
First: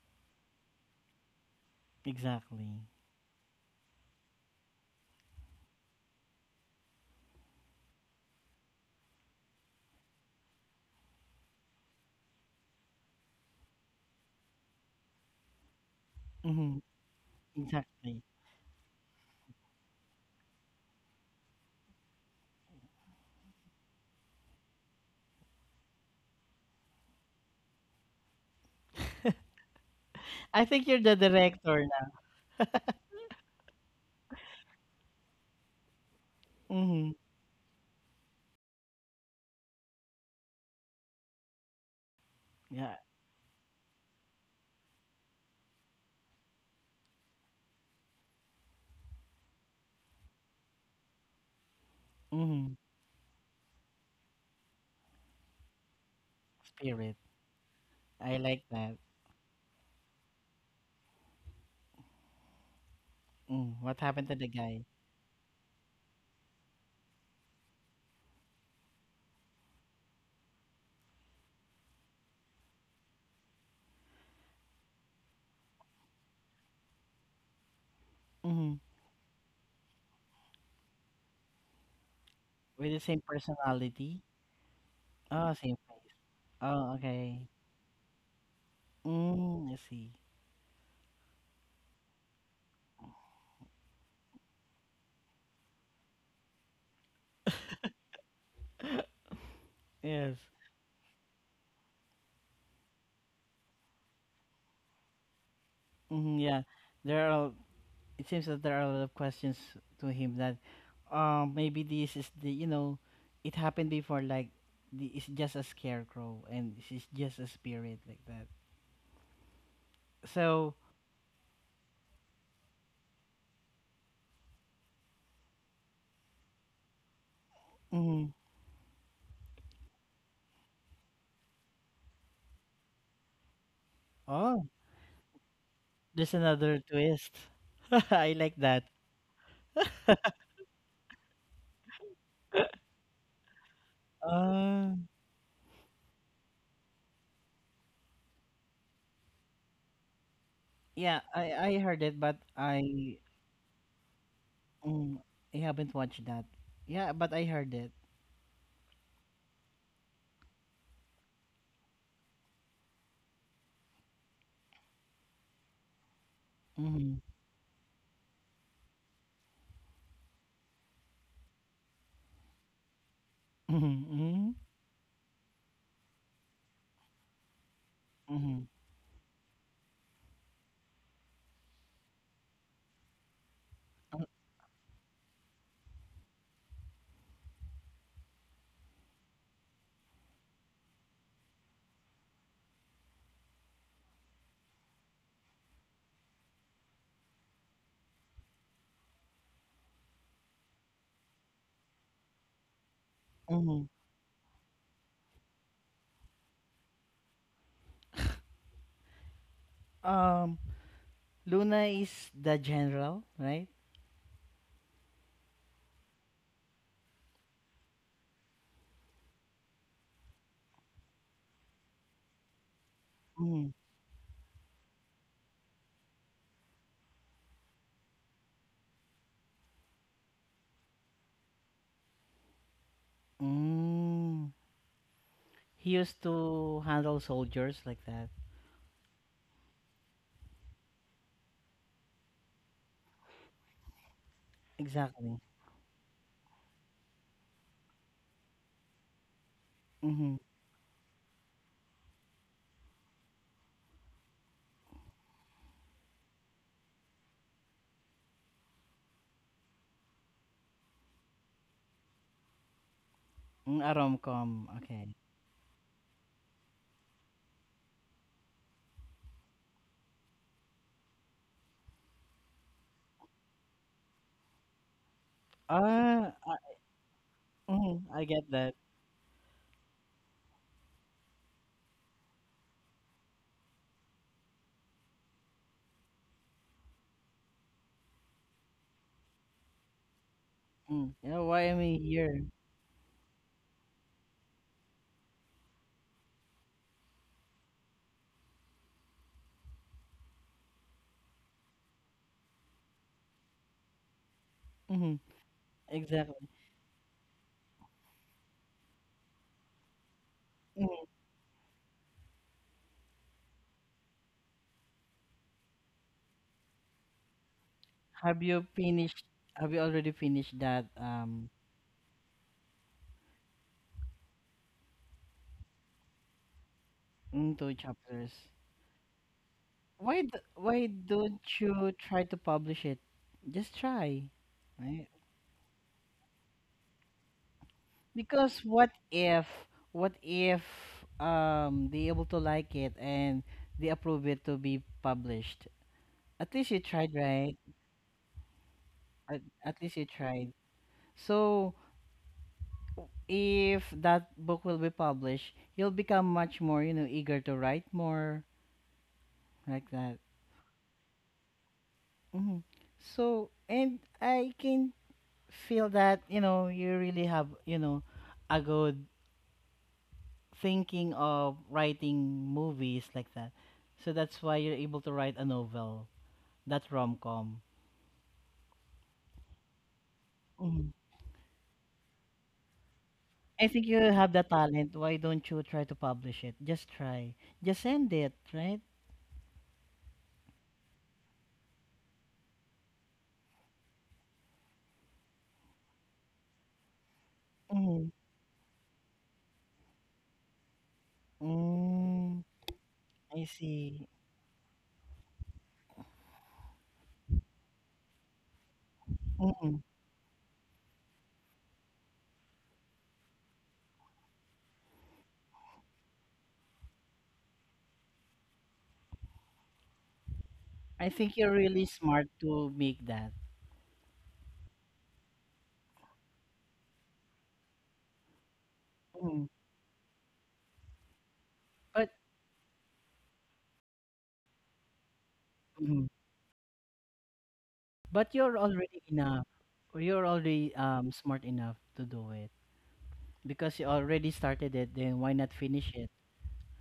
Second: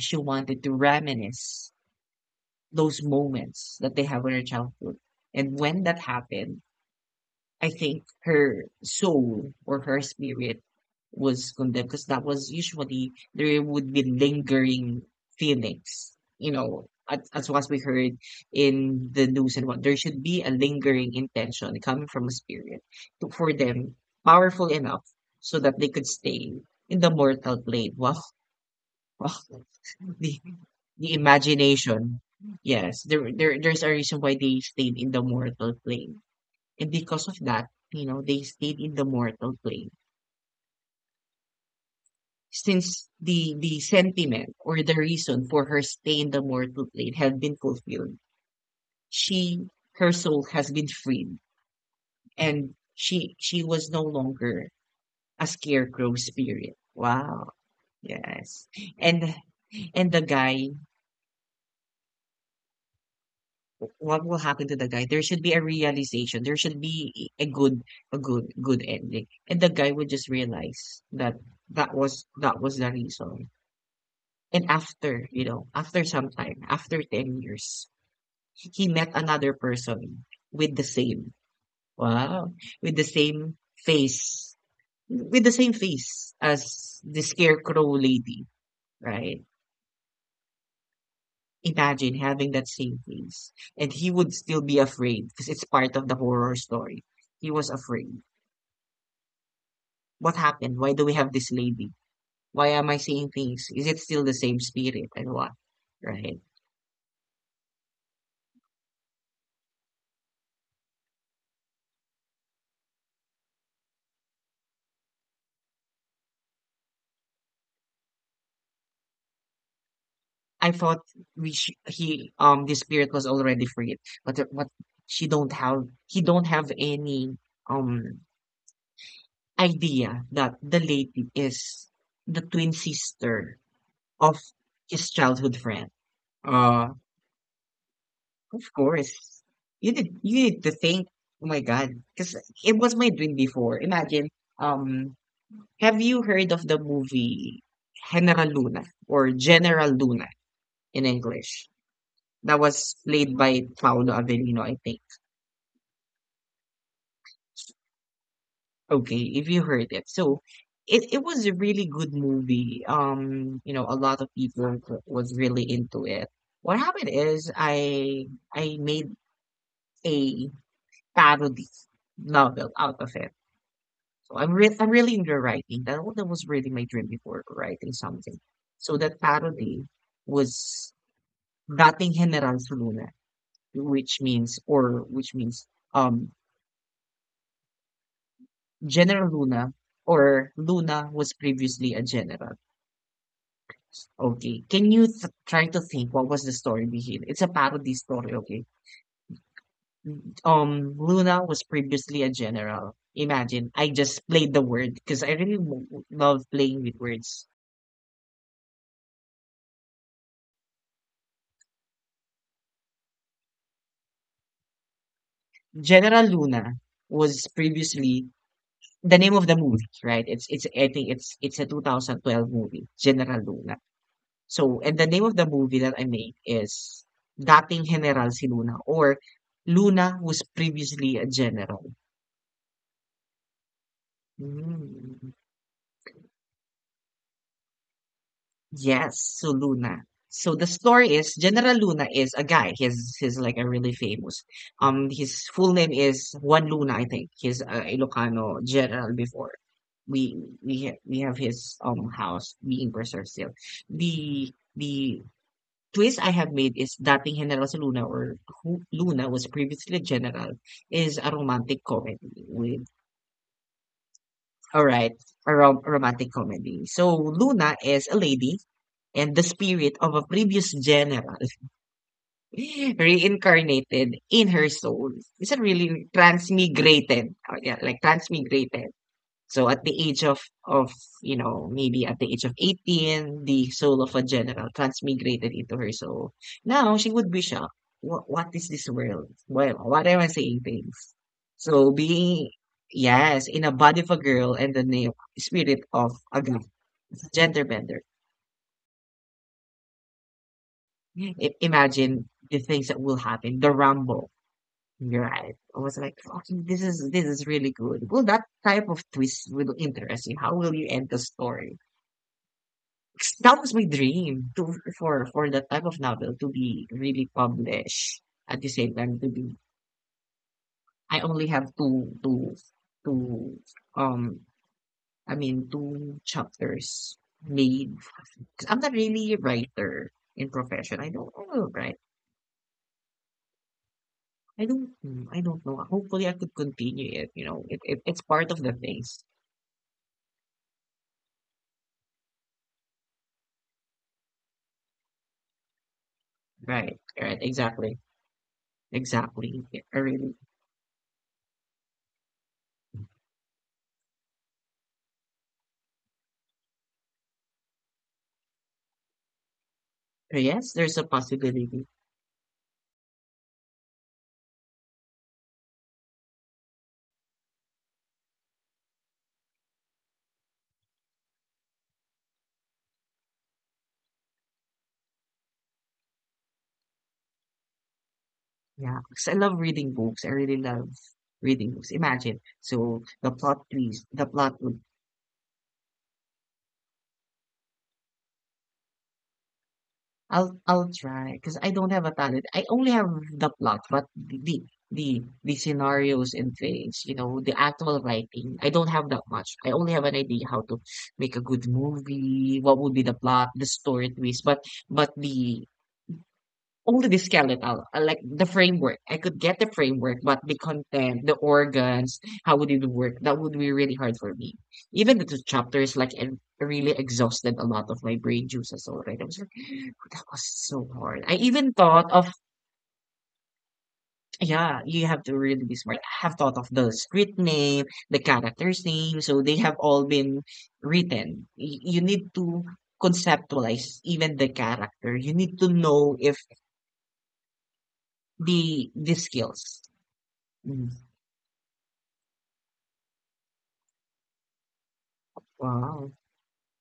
S1: she wanted to reminisce
S2: Exactly.
S1: those moments that they have in her childhood. And when that happened, I think her soul or her spirit was condemned because that was usually there would be lingering feelings, you
S2: Mhm,
S1: know. As was we heard
S2: exactly.
S1: in the news and what there should be a lingering intention coming from a spirit for them powerful enough so that they could stay in the mortal plane. Wow, wow. The,
S2: I think you're
S1: the
S2: the director now.
S1: imagination. Yes, there's a reason why they stayed in the mortal plane, and
S2: Mhm.
S1: because of that, you know, they stayed in the mortal plane.
S2: Yeah.
S1: Since the sentiment or the reason for her stay in the mortal plane had been fulfilled, she her soul has been freed, and
S2: Mhm.
S1: she was no longer a scarecrow spirit.
S2: Spirit.
S1: Wow.
S2: I like
S1: Yes.
S2: that.
S1: And and the guy
S2: Mm. What
S1: what
S2: happened to
S1: will
S2: the
S1: happen to
S2: guy?
S1: the guy there should be a realization there should be a good good ending and the guy would just realize that that was the reason and after you know after some time after 10 years
S2: Mhm.
S1: he met another person with the same wow
S2: With
S1: with
S2: the
S1: the
S2: same
S1: same
S2: personality?
S1: face with the
S2: Oh,
S1: same
S2: same thing.
S1: face
S2: Oh,
S1: as the
S2: okay.
S1: scarecrow lady right.
S2: Mm, I see.
S1: Imagine having that same face. And he would still be afraid because it's part of the horror story. He was afraid. What
S2: Yes.
S1: happened? Why do we have this lady? Why am I seeing things? Is it still the same spirit and what?
S2: Mhm,
S1: Right.
S2: yeah. They're all, it seems that there are a lot of questions to him that um, maybe this is the, you know, it happened before, like the, it's just a scarecrow and she's just a spirit, like that.
S1: I
S2: So
S1: thought we sh- he the spirit was already freed, but what she don't have he don't have any um
S2: mhm.
S1: idea that the lady is the twin sister of
S2: Oh,
S1: his childhood friend.
S2: there's another
S1: Uh
S2: twist. I like
S1: Of
S2: that.
S1: course. You need to think, oh my God, because it was my dream before. Imagine,
S2: Uh,
S1: um, have you heard of the movie General Luna or General Luna in
S2: yeah, i
S1: English?
S2: i heard it but
S1: That was
S2: I,
S1: played by Paolo Avellino, I think.
S2: mm, I haven't watched that. Yeah, but I heard it.
S1: Okay, if you heard it. So it was a really good movie. You know, a lot of people was really into it. What happened
S2: Mm-hmm.
S1: is I made a parody novel out of it. So
S2: Mm-hmm.
S1: I'm really into writing. That was really my dream before, writing something.
S2: Mm-hmm.
S1: So that parody was Dating General si Luna, which means or which means um General Luna or Luna was previously a general. Okay. Can you th try to think what was the story behind? It's a parody story, okay? Luna was previously a general. Imagine,
S2: Mm-hmm.
S1: I just played the word because I really love playing with words.
S2: Um, Luna is the general, right?
S1: General Luna was previously the name of the movie, right? It's I think it's a 2012 movie, General Luna. So, and the name of the movie that I made is Dating General si Luna or Luna was previously a general.
S2: Mm.
S1: Mm.
S2: He used to handle soldiers, like that.
S1: Yes, so Luna. So the story is General Luna is a guy. He's like a really famous.
S2: Exactly.
S1: His full name is Juan Luna, I think. He's a Ilocano general before.
S2: Mm-hmm.
S1: We have his house being preserved still. The twist I have made is Dating General si Luna or who Luna was previously a general is a romantic comedy with
S2: Mm, a rom-com.
S1: all right
S2: Okay.
S1: a romantic comedy. So Luna is a lady and the spirit of a previous general reincarnated in her soul. It's a really
S2: Ah, I,
S1: transmigrated. Oh, yeah, like
S2: mm, I get that.
S1: transmigrated. So at the age of of you know maybe at the age of 18, the soul of a general transmigrated into her soul. Now she would be shocked. What is this world? Well, what am I saying things?
S2: Mm. You know, why am
S1: So
S2: I here?
S1: being yes in a body of a girl and the name spirit of a guy, it's a gender bender. Imagine the things that will happen. The rumble.
S2: Mm-hmm.
S1: You're right. I was like,
S2: Exactly.
S1: fucking, this is really good. Will that type of twist will interest you? How will you
S2: Hmm.
S1: end the story? That was my dream to for that type of novel to be really published
S2: Have
S1: at the
S2: you
S1: same time
S2: finished?
S1: to be.
S2: Have you already finished that?
S1: I only have two um I mean two chapters
S2: Mm, two
S1: made.
S2: chapters.
S1: 'Cause I'm not really a writer
S2: Why?
S1: in
S2: Why
S1: profession.
S2: don't
S1: I do
S2: you
S1: write.
S2: try to publish it? Just try.
S1: I don't,
S2: Right?
S1: I don't know. Hopefully I could continue it. You know, it it's part of
S2: Because
S1: the
S2: what
S1: things.
S2: if, what if um, they able to like it and they approve it to be published? At least you
S1: Right.
S2: tried,
S1: Right.
S2: right?
S1: Exactly.
S2: At,
S1: Exactly.
S2: at
S1: I
S2: least you
S1: really,
S2: tried. So if that book will be published, you'll become much more, you know, eager to write more, like that.
S1: yes, there's a possibility.
S2: Hmm. So and I can feel that, you know, you really have, you know, a good thinking of writing movies like that. So that's why you're able to write a novel, that rom-com.
S1: Yeah, 'cause I love reading books. I really love
S2: Mhm.
S1: reading books. Imagine, so the plot
S2: I think you
S1: twist, the
S2: have the
S1: plot would.
S2: talent. Why don't you try to publish it? Just try. Just send it, right?
S1: I'll try because I don't have a talent. I only have the plot, but the scenarios and things, you know, the actual
S2: Mm-hmm.
S1: writing. I don't have that much. I only have an idea how to make a good
S2: Mm,
S1: movie, what would be the
S2: I
S1: plot, the
S2: see.
S1: story twist, but the only the skeletal, like the framework. I could get the
S2: Mm-mm.
S1: framework, but the content, the organs, how would it work? That would be really hard for me. Even the two chapters, like, it really exhausted a lot of my brain juices already. I was like, that was so
S2: I
S1: hard. I
S2: think you're
S1: even
S2: really
S1: thought
S2: smart
S1: of,
S2: to make that.
S1: yeah, you have to really be smart. I have thought of the street name, the character's name, so
S2: Mm.
S1: they have all been written. You
S2: But
S1: need to conceptualize even the character. You need to
S2: mm,
S1: know if
S2: but you're
S1: the
S2: already
S1: the
S2: enough.
S1: skills.
S2: Or You're already
S1: Mm,
S2: smart enough to do it because you already started it. Then why not finish it,
S1: wow.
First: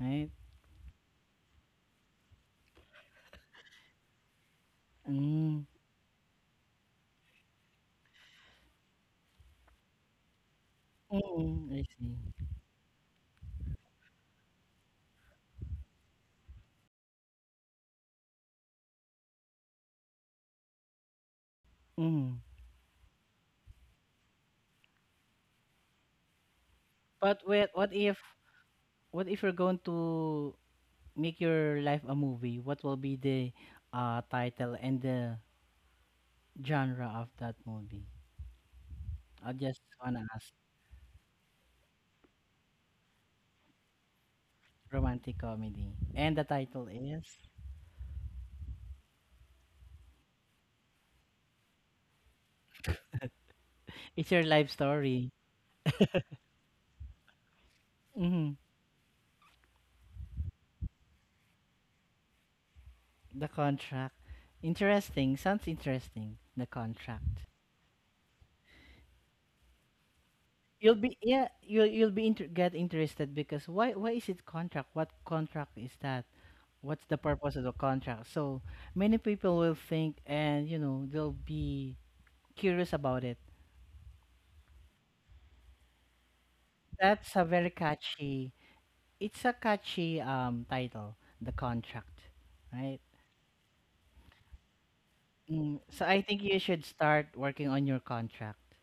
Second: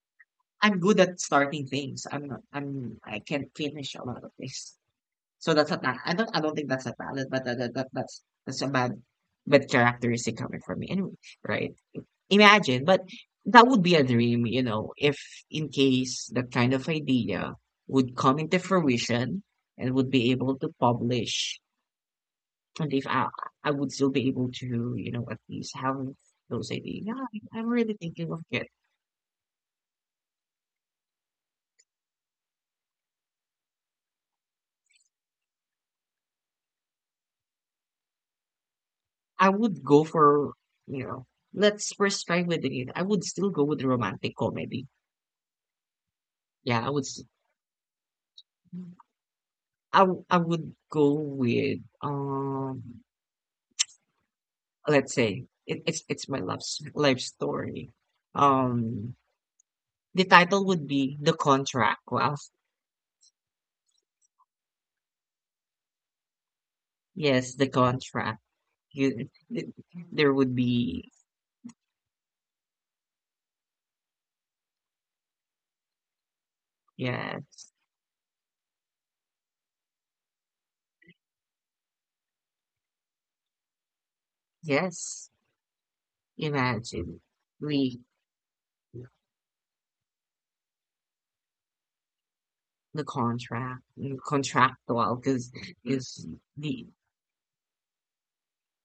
S2: right?
S1: I'm good at starting things. I'm not, I'm, I can't finish a lot of things. So
S2: Mm.
S1: that's a I don't think that's a talent, but that's a bad, bad characteristic coming from me anyway,
S2: Mm,
S1: right?
S2: I see.
S1: Imagine, but that would be a dream, you know, if in case that kind of idea would come into fruition and would be able to publish,
S2: Mm.
S1: and if I, I would still be able to, you know, at least have those ideas. Yeah,
S2: But
S1: I'm
S2: what
S1: really
S2: if,
S1: thinking of it.
S2: what if you're going to make your life a movie? What will be the title and the genre of that movie?
S1: I
S2: I just
S1: would go
S2: wanna
S1: for,
S2: ask.
S1: you know, let's first try with it. I would still go with romantic comedy.
S2: Romantic comedy. And the
S1: Yeah, I
S2: title
S1: would,
S2: is
S1: I would go with,
S2: It's Your Life
S1: let's
S2: Story.
S1: say it, it's my love, life story.
S2: Mm,
S1: Um, the title would be The Contract. Wow.
S2: the contract. Interesting. Sounds interesting. The contract.
S1: Yes, The Contract. You, th- there would
S2: You'll
S1: be,
S2: be, yeah, you'll be get interested because why is it contract? What contract is that? What's the purpose
S1: yes,
S2: of the contract? So many people will think and you know they'll be curious about it.
S1: yes, imagine.
S2: That's a very
S1: We,
S2: catchy. It's a catchy title, the contract, right?
S1: the contract, mm, contractual,
S2: Mm, so I
S1: because
S2: think you should
S1: the.
S2: start working on your contract.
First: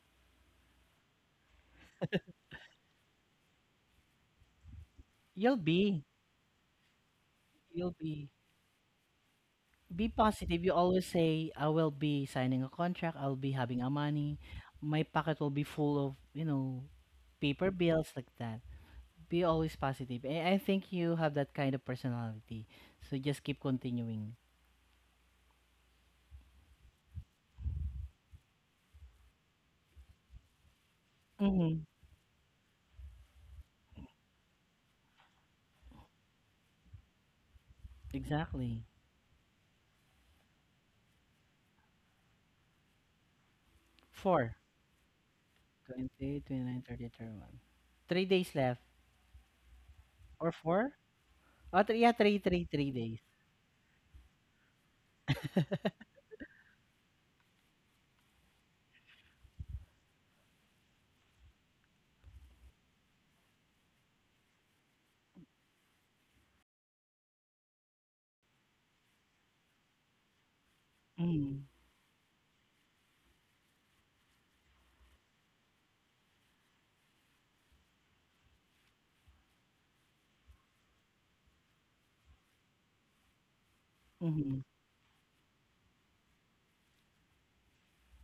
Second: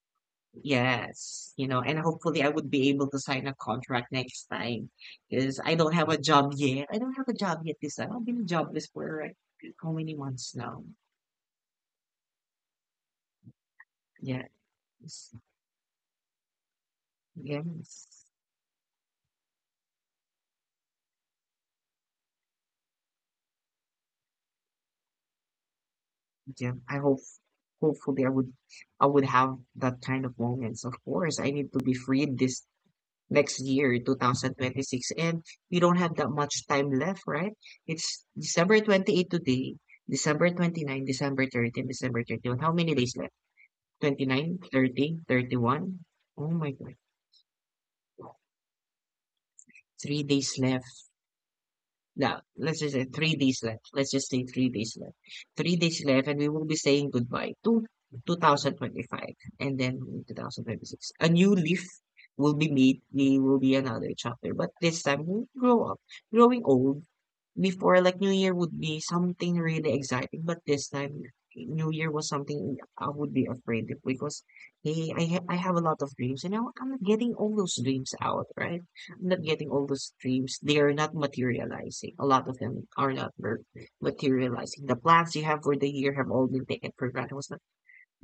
S1: Yes, you know, and hopefully I would be able to sign a contract next time,
S2: You'll
S1: cause I don't
S2: be,
S1: have a job yet. I don't have a job yet
S2: you'll
S1: this time. I've
S2: be.
S1: been jobless for, like, how
S2: Be
S1: many months
S2: positive. You
S1: now?
S2: always say, I will be signing a contract, I'll be having a money,
S1: Yes.
S2: my pocket will be full of, you know, paper bills, like
S1: Yes.
S2: that. Be always positive. I think you have that kind of personality. So just keep continuing.
S1: Yeah, I hope hopefully I would have that kind of moments. Of course, I need to
S2: Mm-hmm.
S1: be freed this next year, 2026, and we don't have that much time left, right? It's December
S2: Exactly.
S1: 28 today, December 29, December 30, December 31. How many days left? twenty
S2: Four.
S1: nine, 30, 31.
S2: 28,
S1: Oh my
S2: 29,
S1: God.
S2: 30, 31. 3 days left.
S1: Three
S2: Or
S1: days
S2: four?
S1: left.
S2: Oh, three, yeah, three,
S1: No,
S2: three,
S1: let's
S2: three
S1: just say
S2: days.
S1: three days left. Let's just say three days left. Three days left, and we will be saying goodbye to 2025 and then 2026. A new leaf will be made. We will be another chapter. But this time, we'll grow up. Growing old. Before, like, New Year would be something really exciting, but this time
S2: Mm-hmm.
S1: New Year was something I would be afraid of because hey, I have a lot of dreams and now I'm not getting all those dreams out, right? I'm not getting all those dreams. They are not materializing. A lot of them are not
S2: Mm-hmm.
S1: materializing. The plans you have for the year have all been taken for granted. Was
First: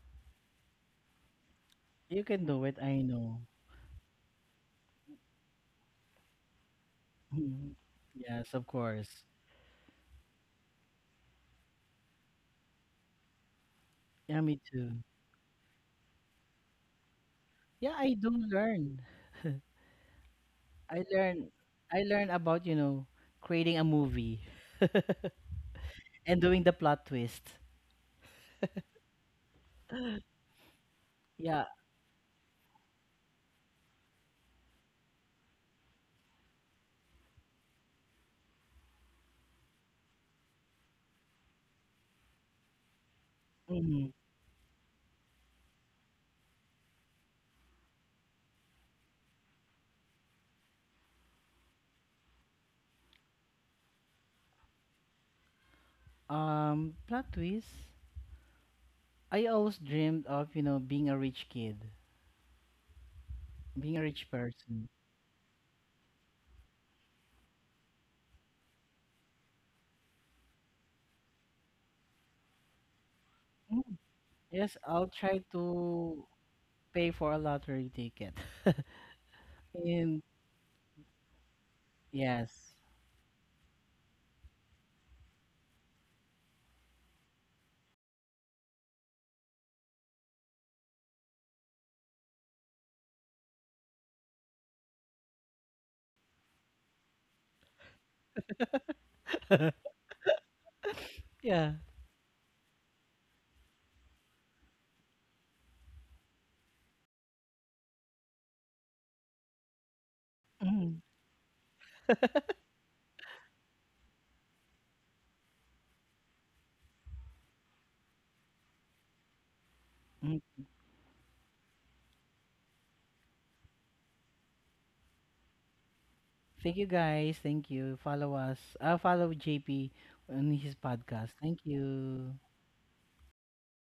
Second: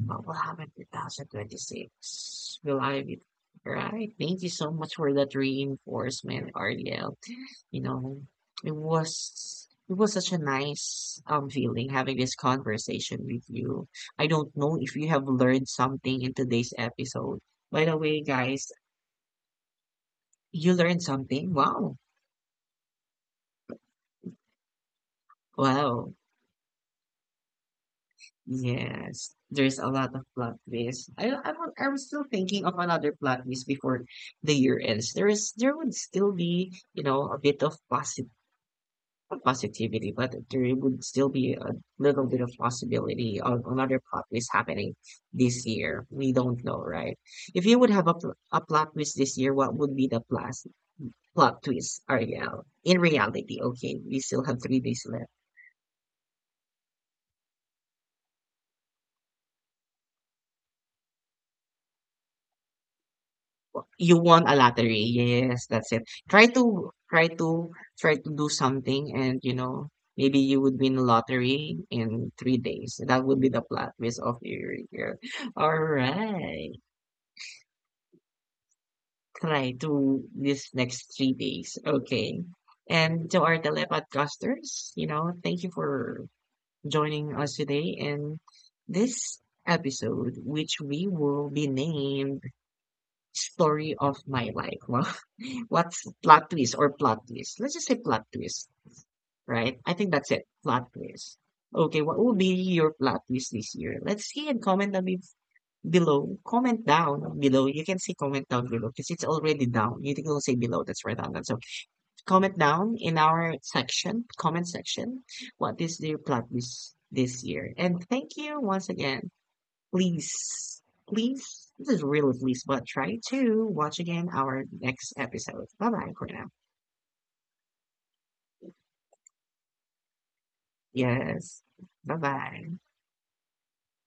S1: what will happen in 2026?
S2: You can do it,
S1: Will
S2: I
S1: I be
S2: know.
S1: right? Thank you so much for that reinforcement, RDL.
S2: Mhm.
S1: You know,
S2: Yes, of
S1: it
S2: course.
S1: was it was such a nice feeling having this conversation with you. I
S2: Yeah,
S1: don't
S2: me
S1: know
S2: too.
S1: if you have learned something in today's episode. By
S2: Yeah,
S1: the
S2: I
S1: way,
S2: do
S1: guys,
S2: learn.
S1: you learned
S2: I learn
S1: something. Wow.
S2: I learn about, you know, creating a movie,
S1: Wow.
S2: and doing the plot twist.
S1: Yes, there's a lot of plot twists.
S2: Yeah.
S1: I was still thinking of another plot twist before the year ends. There is there would still be, you know, a bit of posit, not positivity, but there would still be a little bit of possibility of another
S2: Mhm.
S1: plot twist happening this year. We don't know, right? If you would have a, pl a plot twist this year, what would be the plot twist, Ariel? In reality, okay, we still have three days left.
S2: Plot twist. I always dreamed of, you know, being a rich kid, being a
S1: You
S2: rich
S1: won a
S2: person.
S1: lottery. Yes, that's it. Try to try to Try to do something and you know, maybe you would win the lottery in three days. That would be the plot
S2: Mm,
S1: twist of your
S2: yes, I'll
S1: year.
S2: try
S1: All
S2: to
S1: right.
S2: pay for a lottery ticket.
S1: Try
S2: And
S1: to this next three days. Okay.
S2: yes.
S1: And to our telepodcasters, you know, thank you for joining us today in this episode, which we will be named Story of My Life. Wow. What's plot twist or plot twist? Let's just say plot twist, right? I think that's it. Plot twist.
S2: Yeah.
S1: Okay, what will be your plot twist this year? Let's see and comment down below. Comment down below. You can see comment down below because it's already down. You think will say below.
S2: Mm,
S1: That's right on that. So comment down in our section, comment section. What is your plot twist this year? And thank you once again.
S2: mm.
S1: Please, please, this is really please, but try to watch again our next episode. Bye bye for now.
S2: Thank you, guys. Thank you. Follow us. Follow JP on his podcast.
S1: Yes.
S2: Thank
S1: Bye
S2: you.
S1: bye.